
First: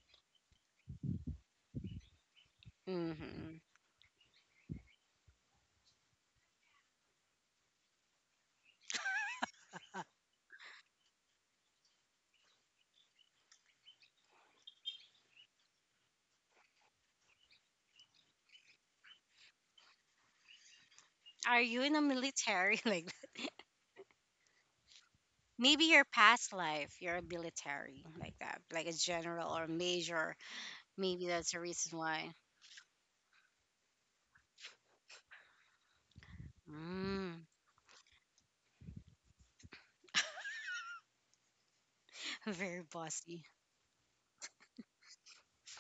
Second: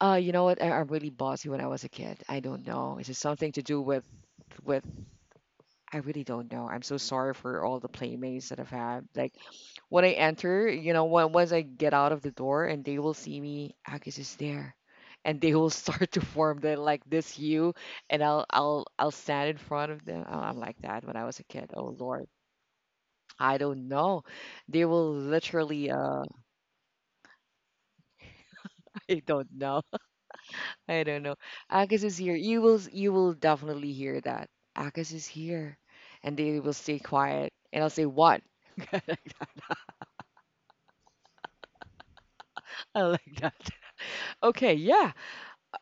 Uh, you know what? I, I'm really bossy when I was a kid. I don't know. Is it something to do with with I really don't know. I'm so sorry for all the playmates that I've had. Like when I enter, you know, when, once I get out of the door and they will see me, Agus is there, and they will start to form the like this hue, and I'll I'll I'll stand in front of them. I- I'm like that when I was a
Are
kid.
you
Oh
in a
Lord,
military like that?
I don't know. They will
Maybe
literally.
your
Uh,
past life you're a military like that, like a
I don't
general or
know.
major.
I don't
Maybe
know.
that's the reason
Agus is
why.
here. You will you will definitely hear that. Agus is here, and they will stay
Mm.
quiet, and I'll say what.
Very
I like
bossy.
that. Okay, yeah.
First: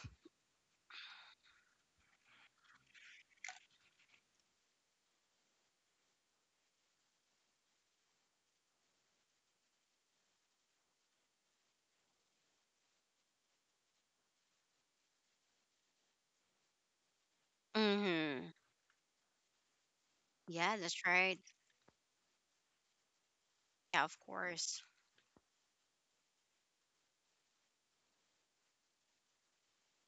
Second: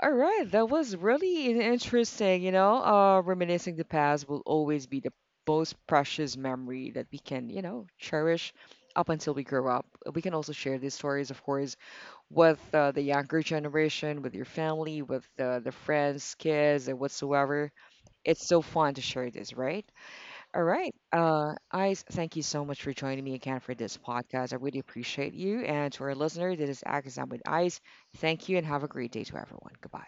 All right, that was really in- interesting. You know, uh, reminiscing the past will always be the most precious memory that we can, you know, cherish up until we grow up. We can also share these stories, of course, with uh, the younger generation, with your family, with uh, the friends, kids, and whatsoever. It's
Hmm.
so fun to share this, right? All
Yeah,
right.
that's right.
Uh, I s- thank you so much for joining me again for this
Yeah, of
podcast. I really
course.
appreciate you. And to our listener, this is Akazam with Ice. Thank you and have a great day to everyone. Goodbye.